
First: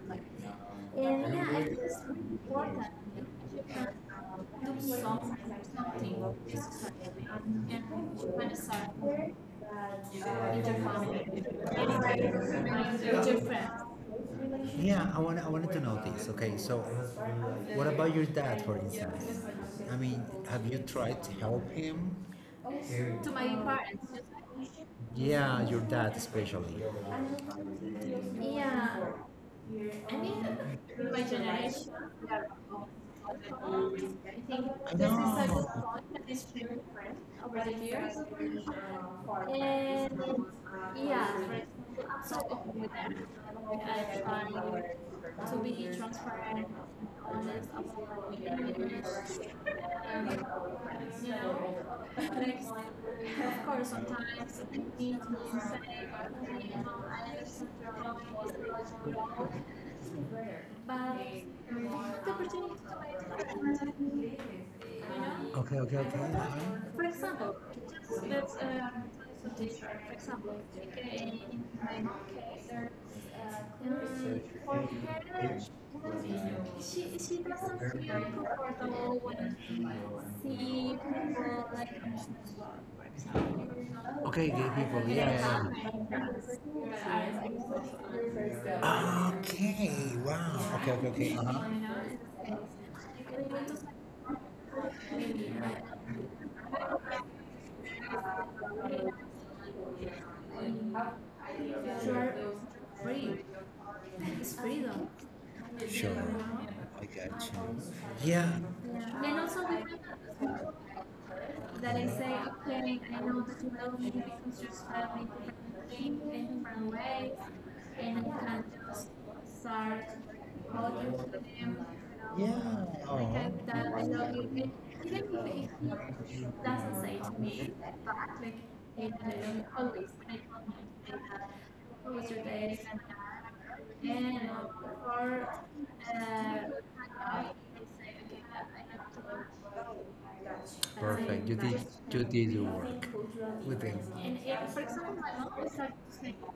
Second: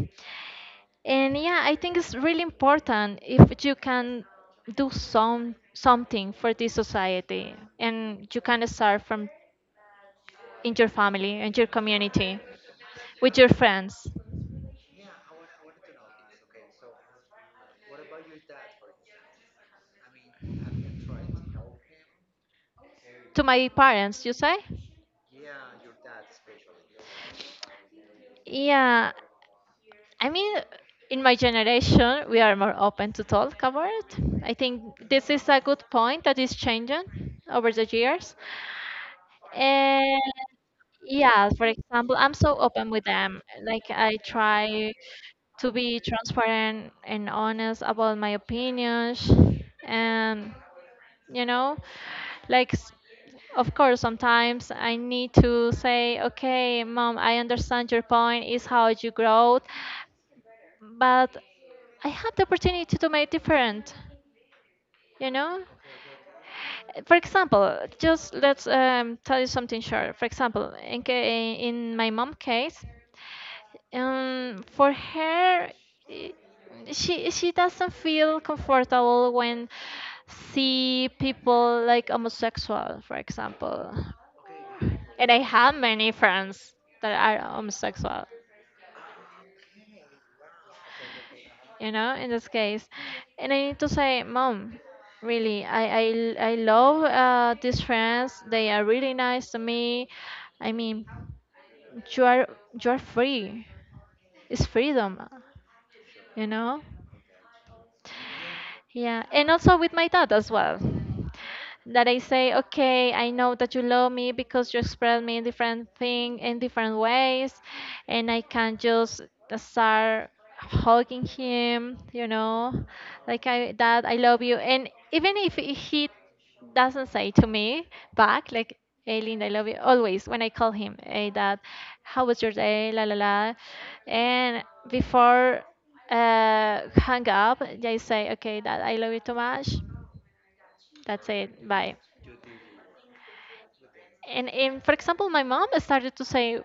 [SPEAKER 2] and
[SPEAKER 1] And
[SPEAKER 2] yeah,
[SPEAKER 1] yeah, I think
[SPEAKER 2] it's
[SPEAKER 1] it's
[SPEAKER 2] really
[SPEAKER 1] really
[SPEAKER 2] important.
[SPEAKER 1] important
[SPEAKER 2] If
[SPEAKER 1] if
[SPEAKER 2] you
[SPEAKER 1] you
[SPEAKER 2] can
[SPEAKER 1] can do
[SPEAKER 2] do something,
[SPEAKER 1] something
[SPEAKER 2] something,
[SPEAKER 1] for this
[SPEAKER 2] just
[SPEAKER 1] society,
[SPEAKER 2] and you can
[SPEAKER 1] and you
[SPEAKER 2] work with
[SPEAKER 1] can start from in
[SPEAKER 2] your
[SPEAKER 1] your family
[SPEAKER 2] family,
[SPEAKER 1] and your community,
[SPEAKER 2] with
[SPEAKER 1] with your
[SPEAKER 2] your
[SPEAKER 1] friends.
[SPEAKER 2] friends. Yeah, I wanted to know this. Okay, so what about your dad, for instance? I mean, have you tried to help him?
[SPEAKER 1] To
[SPEAKER 2] To my
[SPEAKER 1] my
[SPEAKER 2] parents.
[SPEAKER 1] parents,
[SPEAKER 2] Just
[SPEAKER 1] you say?
[SPEAKER 2] like, yeah, your dad especially. Yeah,
[SPEAKER 1] Yeah,
[SPEAKER 2] I
[SPEAKER 1] I
[SPEAKER 2] mean,
[SPEAKER 1] mean,
[SPEAKER 2] in my
[SPEAKER 1] in my
[SPEAKER 2] generation,
[SPEAKER 1] generation,
[SPEAKER 2] we
[SPEAKER 1] we
[SPEAKER 2] are
[SPEAKER 1] are more
[SPEAKER 2] all-
[SPEAKER 1] open to talk about
[SPEAKER 2] I
[SPEAKER 1] it. I
[SPEAKER 2] think
[SPEAKER 1] think
[SPEAKER 2] I this is
[SPEAKER 1] this is a
[SPEAKER 2] a
[SPEAKER 1] good point that is changing over the years.
[SPEAKER 2] no. And
[SPEAKER 1] And yeah,
[SPEAKER 2] yeah,
[SPEAKER 1] for example, I'm so open with
[SPEAKER 2] I
[SPEAKER 1] them. Like, I
[SPEAKER 2] try
[SPEAKER 1] try
[SPEAKER 2] to
[SPEAKER 1] to
[SPEAKER 2] be
[SPEAKER 1] be
[SPEAKER 2] transparent.
[SPEAKER 1] transparent and
[SPEAKER 2] Honest,
[SPEAKER 1] honest about my opinions.
[SPEAKER 2] and,
[SPEAKER 1] And,
[SPEAKER 2] you
[SPEAKER 1] you know,
[SPEAKER 2] know,
[SPEAKER 1] like,
[SPEAKER 2] like,
[SPEAKER 1] of course, sometimes I need to
[SPEAKER 2] I
[SPEAKER 1] say, okay, Mom, I understand your point, is how you grow,
[SPEAKER 2] mean,
[SPEAKER 1] but I had the opportunity to make different. You know,
[SPEAKER 2] okay, okay, okay. Uh-huh.
[SPEAKER 1] for
[SPEAKER 2] For example,
[SPEAKER 1] example, just let's
[SPEAKER 2] that's
[SPEAKER 1] tell you something short. For example,
[SPEAKER 2] in
[SPEAKER 1] in
[SPEAKER 2] my
[SPEAKER 1] my mom
[SPEAKER 2] case,
[SPEAKER 1] case,
[SPEAKER 2] there's for
[SPEAKER 1] for her,
[SPEAKER 2] her,
[SPEAKER 1] i- she
[SPEAKER 2] she
[SPEAKER 1] she doesn't
[SPEAKER 2] doesn't
[SPEAKER 1] feel
[SPEAKER 2] feel comfortable
[SPEAKER 1] comfortable when
[SPEAKER 2] when
[SPEAKER 1] see
[SPEAKER 2] she see
[SPEAKER 1] people
[SPEAKER 2] people
[SPEAKER 1] like
[SPEAKER 2] like
[SPEAKER 1] homosexual, for example.
[SPEAKER 2] okay, gay people,
[SPEAKER 1] And I have
[SPEAKER 2] yeah.
[SPEAKER 1] many friends that are homosexual,
[SPEAKER 2] Okay, wow. Okay, okay, okay. Uh-huh.
[SPEAKER 1] you know, in this case. And I need to say, Mom, really, I love these friends. They are really nice to me. I mean, you are,
[SPEAKER 2] You
[SPEAKER 1] you are
[SPEAKER 2] free.
[SPEAKER 1] free. It's
[SPEAKER 2] It's
[SPEAKER 1] freedom,
[SPEAKER 2] freedom. Sure.
[SPEAKER 1] you know?
[SPEAKER 2] I got you. Yeah.
[SPEAKER 1] Yeah, and
[SPEAKER 2] And also,
[SPEAKER 1] also with my dad as well. That
[SPEAKER 2] that
[SPEAKER 1] I
[SPEAKER 2] I said,
[SPEAKER 1] say, okay, I
[SPEAKER 2] I
[SPEAKER 1] know
[SPEAKER 2] know
[SPEAKER 1] that you
[SPEAKER 2] just
[SPEAKER 1] love
[SPEAKER 2] family
[SPEAKER 1] me because you express me in different
[SPEAKER 2] different things
[SPEAKER 1] thing in
[SPEAKER 2] in
[SPEAKER 1] different
[SPEAKER 2] different ways
[SPEAKER 1] ways, and
[SPEAKER 2] and
[SPEAKER 1] I
[SPEAKER 2] I
[SPEAKER 1] can just
[SPEAKER 2] just start
[SPEAKER 1] start hugging
[SPEAKER 2] talking to them,
[SPEAKER 1] him, you
[SPEAKER 2] you know.
[SPEAKER 1] know,
[SPEAKER 2] Yeah. Like
[SPEAKER 1] like
[SPEAKER 2] I, oh.
[SPEAKER 1] I
[SPEAKER 2] I've
[SPEAKER 1] that
[SPEAKER 2] done, I
[SPEAKER 1] I love
[SPEAKER 2] love
[SPEAKER 1] you,
[SPEAKER 2] you.
[SPEAKER 1] and
[SPEAKER 2] And
[SPEAKER 1] even
[SPEAKER 2] even
[SPEAKER 1] if he
[SPEAKER 2] if it
[SPEAKER 1] doesn't say
[SPEAKER 2] doesn't
[SPEAKER 1] to
[SPEAKER 2] speak,
[SPEAKER 1] me
[SPEAKER 2] but
[SPEAKER 1] back like, "Hey
[SPEAKER 2] I
[SPEAKER 1] Linda, I love you,"
[SPEAKER 2] don't
[SPEAKER 1] always when I call him, "Hey Dad, how was your day, la la la,"
[SPEAKER 2] and
[SPEAKER 1] and before
[SPEAKER 2] uh, I
[SPEAKER 1] hang up I say, "Okay Dad, I love you too much. That's
[SPEAKER 2] perfect. You
[SPEAKER 1] it,
[SPEAKER 2] did like
[SPEAKER 1] bye."
[SPEAKER 2] you did your work with them. And
[SPEAKER 1] And for
[SPEAKER 2] every
[SPEAKER 1] example, my mom started to say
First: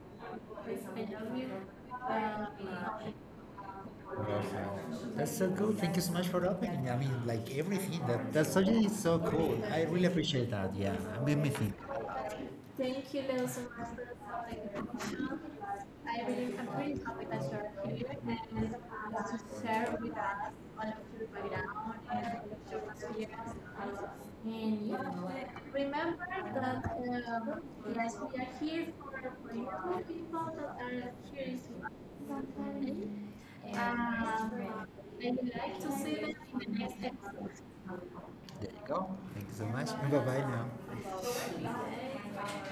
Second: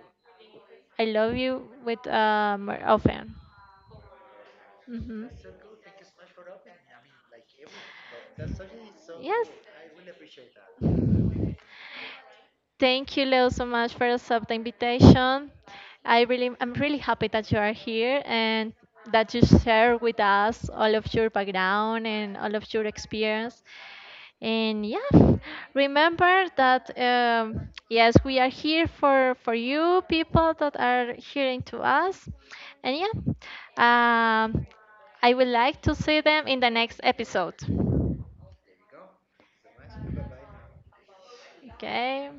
[SPEAKER 1] I
[SPEAKER 2] I
[SPEAKER 1] love
[SPEAKER 2] love you.
[SPEAKER 1] you with more
[SPEAKER 2] Uh,
[SPEAKER 1] often.
[SPEAKER 2] Awesome.
[SPEAKER 1] Hmm.
[SPEAKER 2] That's so cool. Thank you so much for opening. I mean, like everything. That that subject is so
[SPEAKER 1] Yes.
[SPEAKER 2] cool. I really appreciate that. Yeah, made me think. Thank you,
[SPEAKER 1] Thank you,
[SPEAKER 2] Leo, so
[SPEAKER 1] Leo, so
[SPEAKER 2] much.
[SPEAKER 1] much for accepting the invitation.
[SPEAKER 2] I
[SPEAKER 1] I
[SPEAKER 2] really
[SPEAKER 1] really, I'm
[SPEAKER 2] appreciate
[SPEAKER 1] really
[SPEAKER 2] it.
[SPEAKER 1] happy that you are here and that you share with us all of your background and all of your experience.
[SPEAKER 2] And yeah,
[SPEAKER 1] And yeah,
[SPEAKER 2] remember,
[SPEAKER 1] remember that
[SPEAKER 2] uh, yes, we are
[SPEAKER 1] yes, we are here for you people that are
[SPEAKER 2] here is
[SPEAKER 1] hearing to us.
[SPEAKER 2] uh,
[SPEAKER 1] And yeah,
[SPEAKER 2] and I
[SPEAKER 1] um, I would
[SPEAKER 2] like
[SPEAKER 1] like to see them in the next episode.
[SPEAKER 2] there you go. Thank you so much. Bye bye now.
[SPEAKER 1] Okay.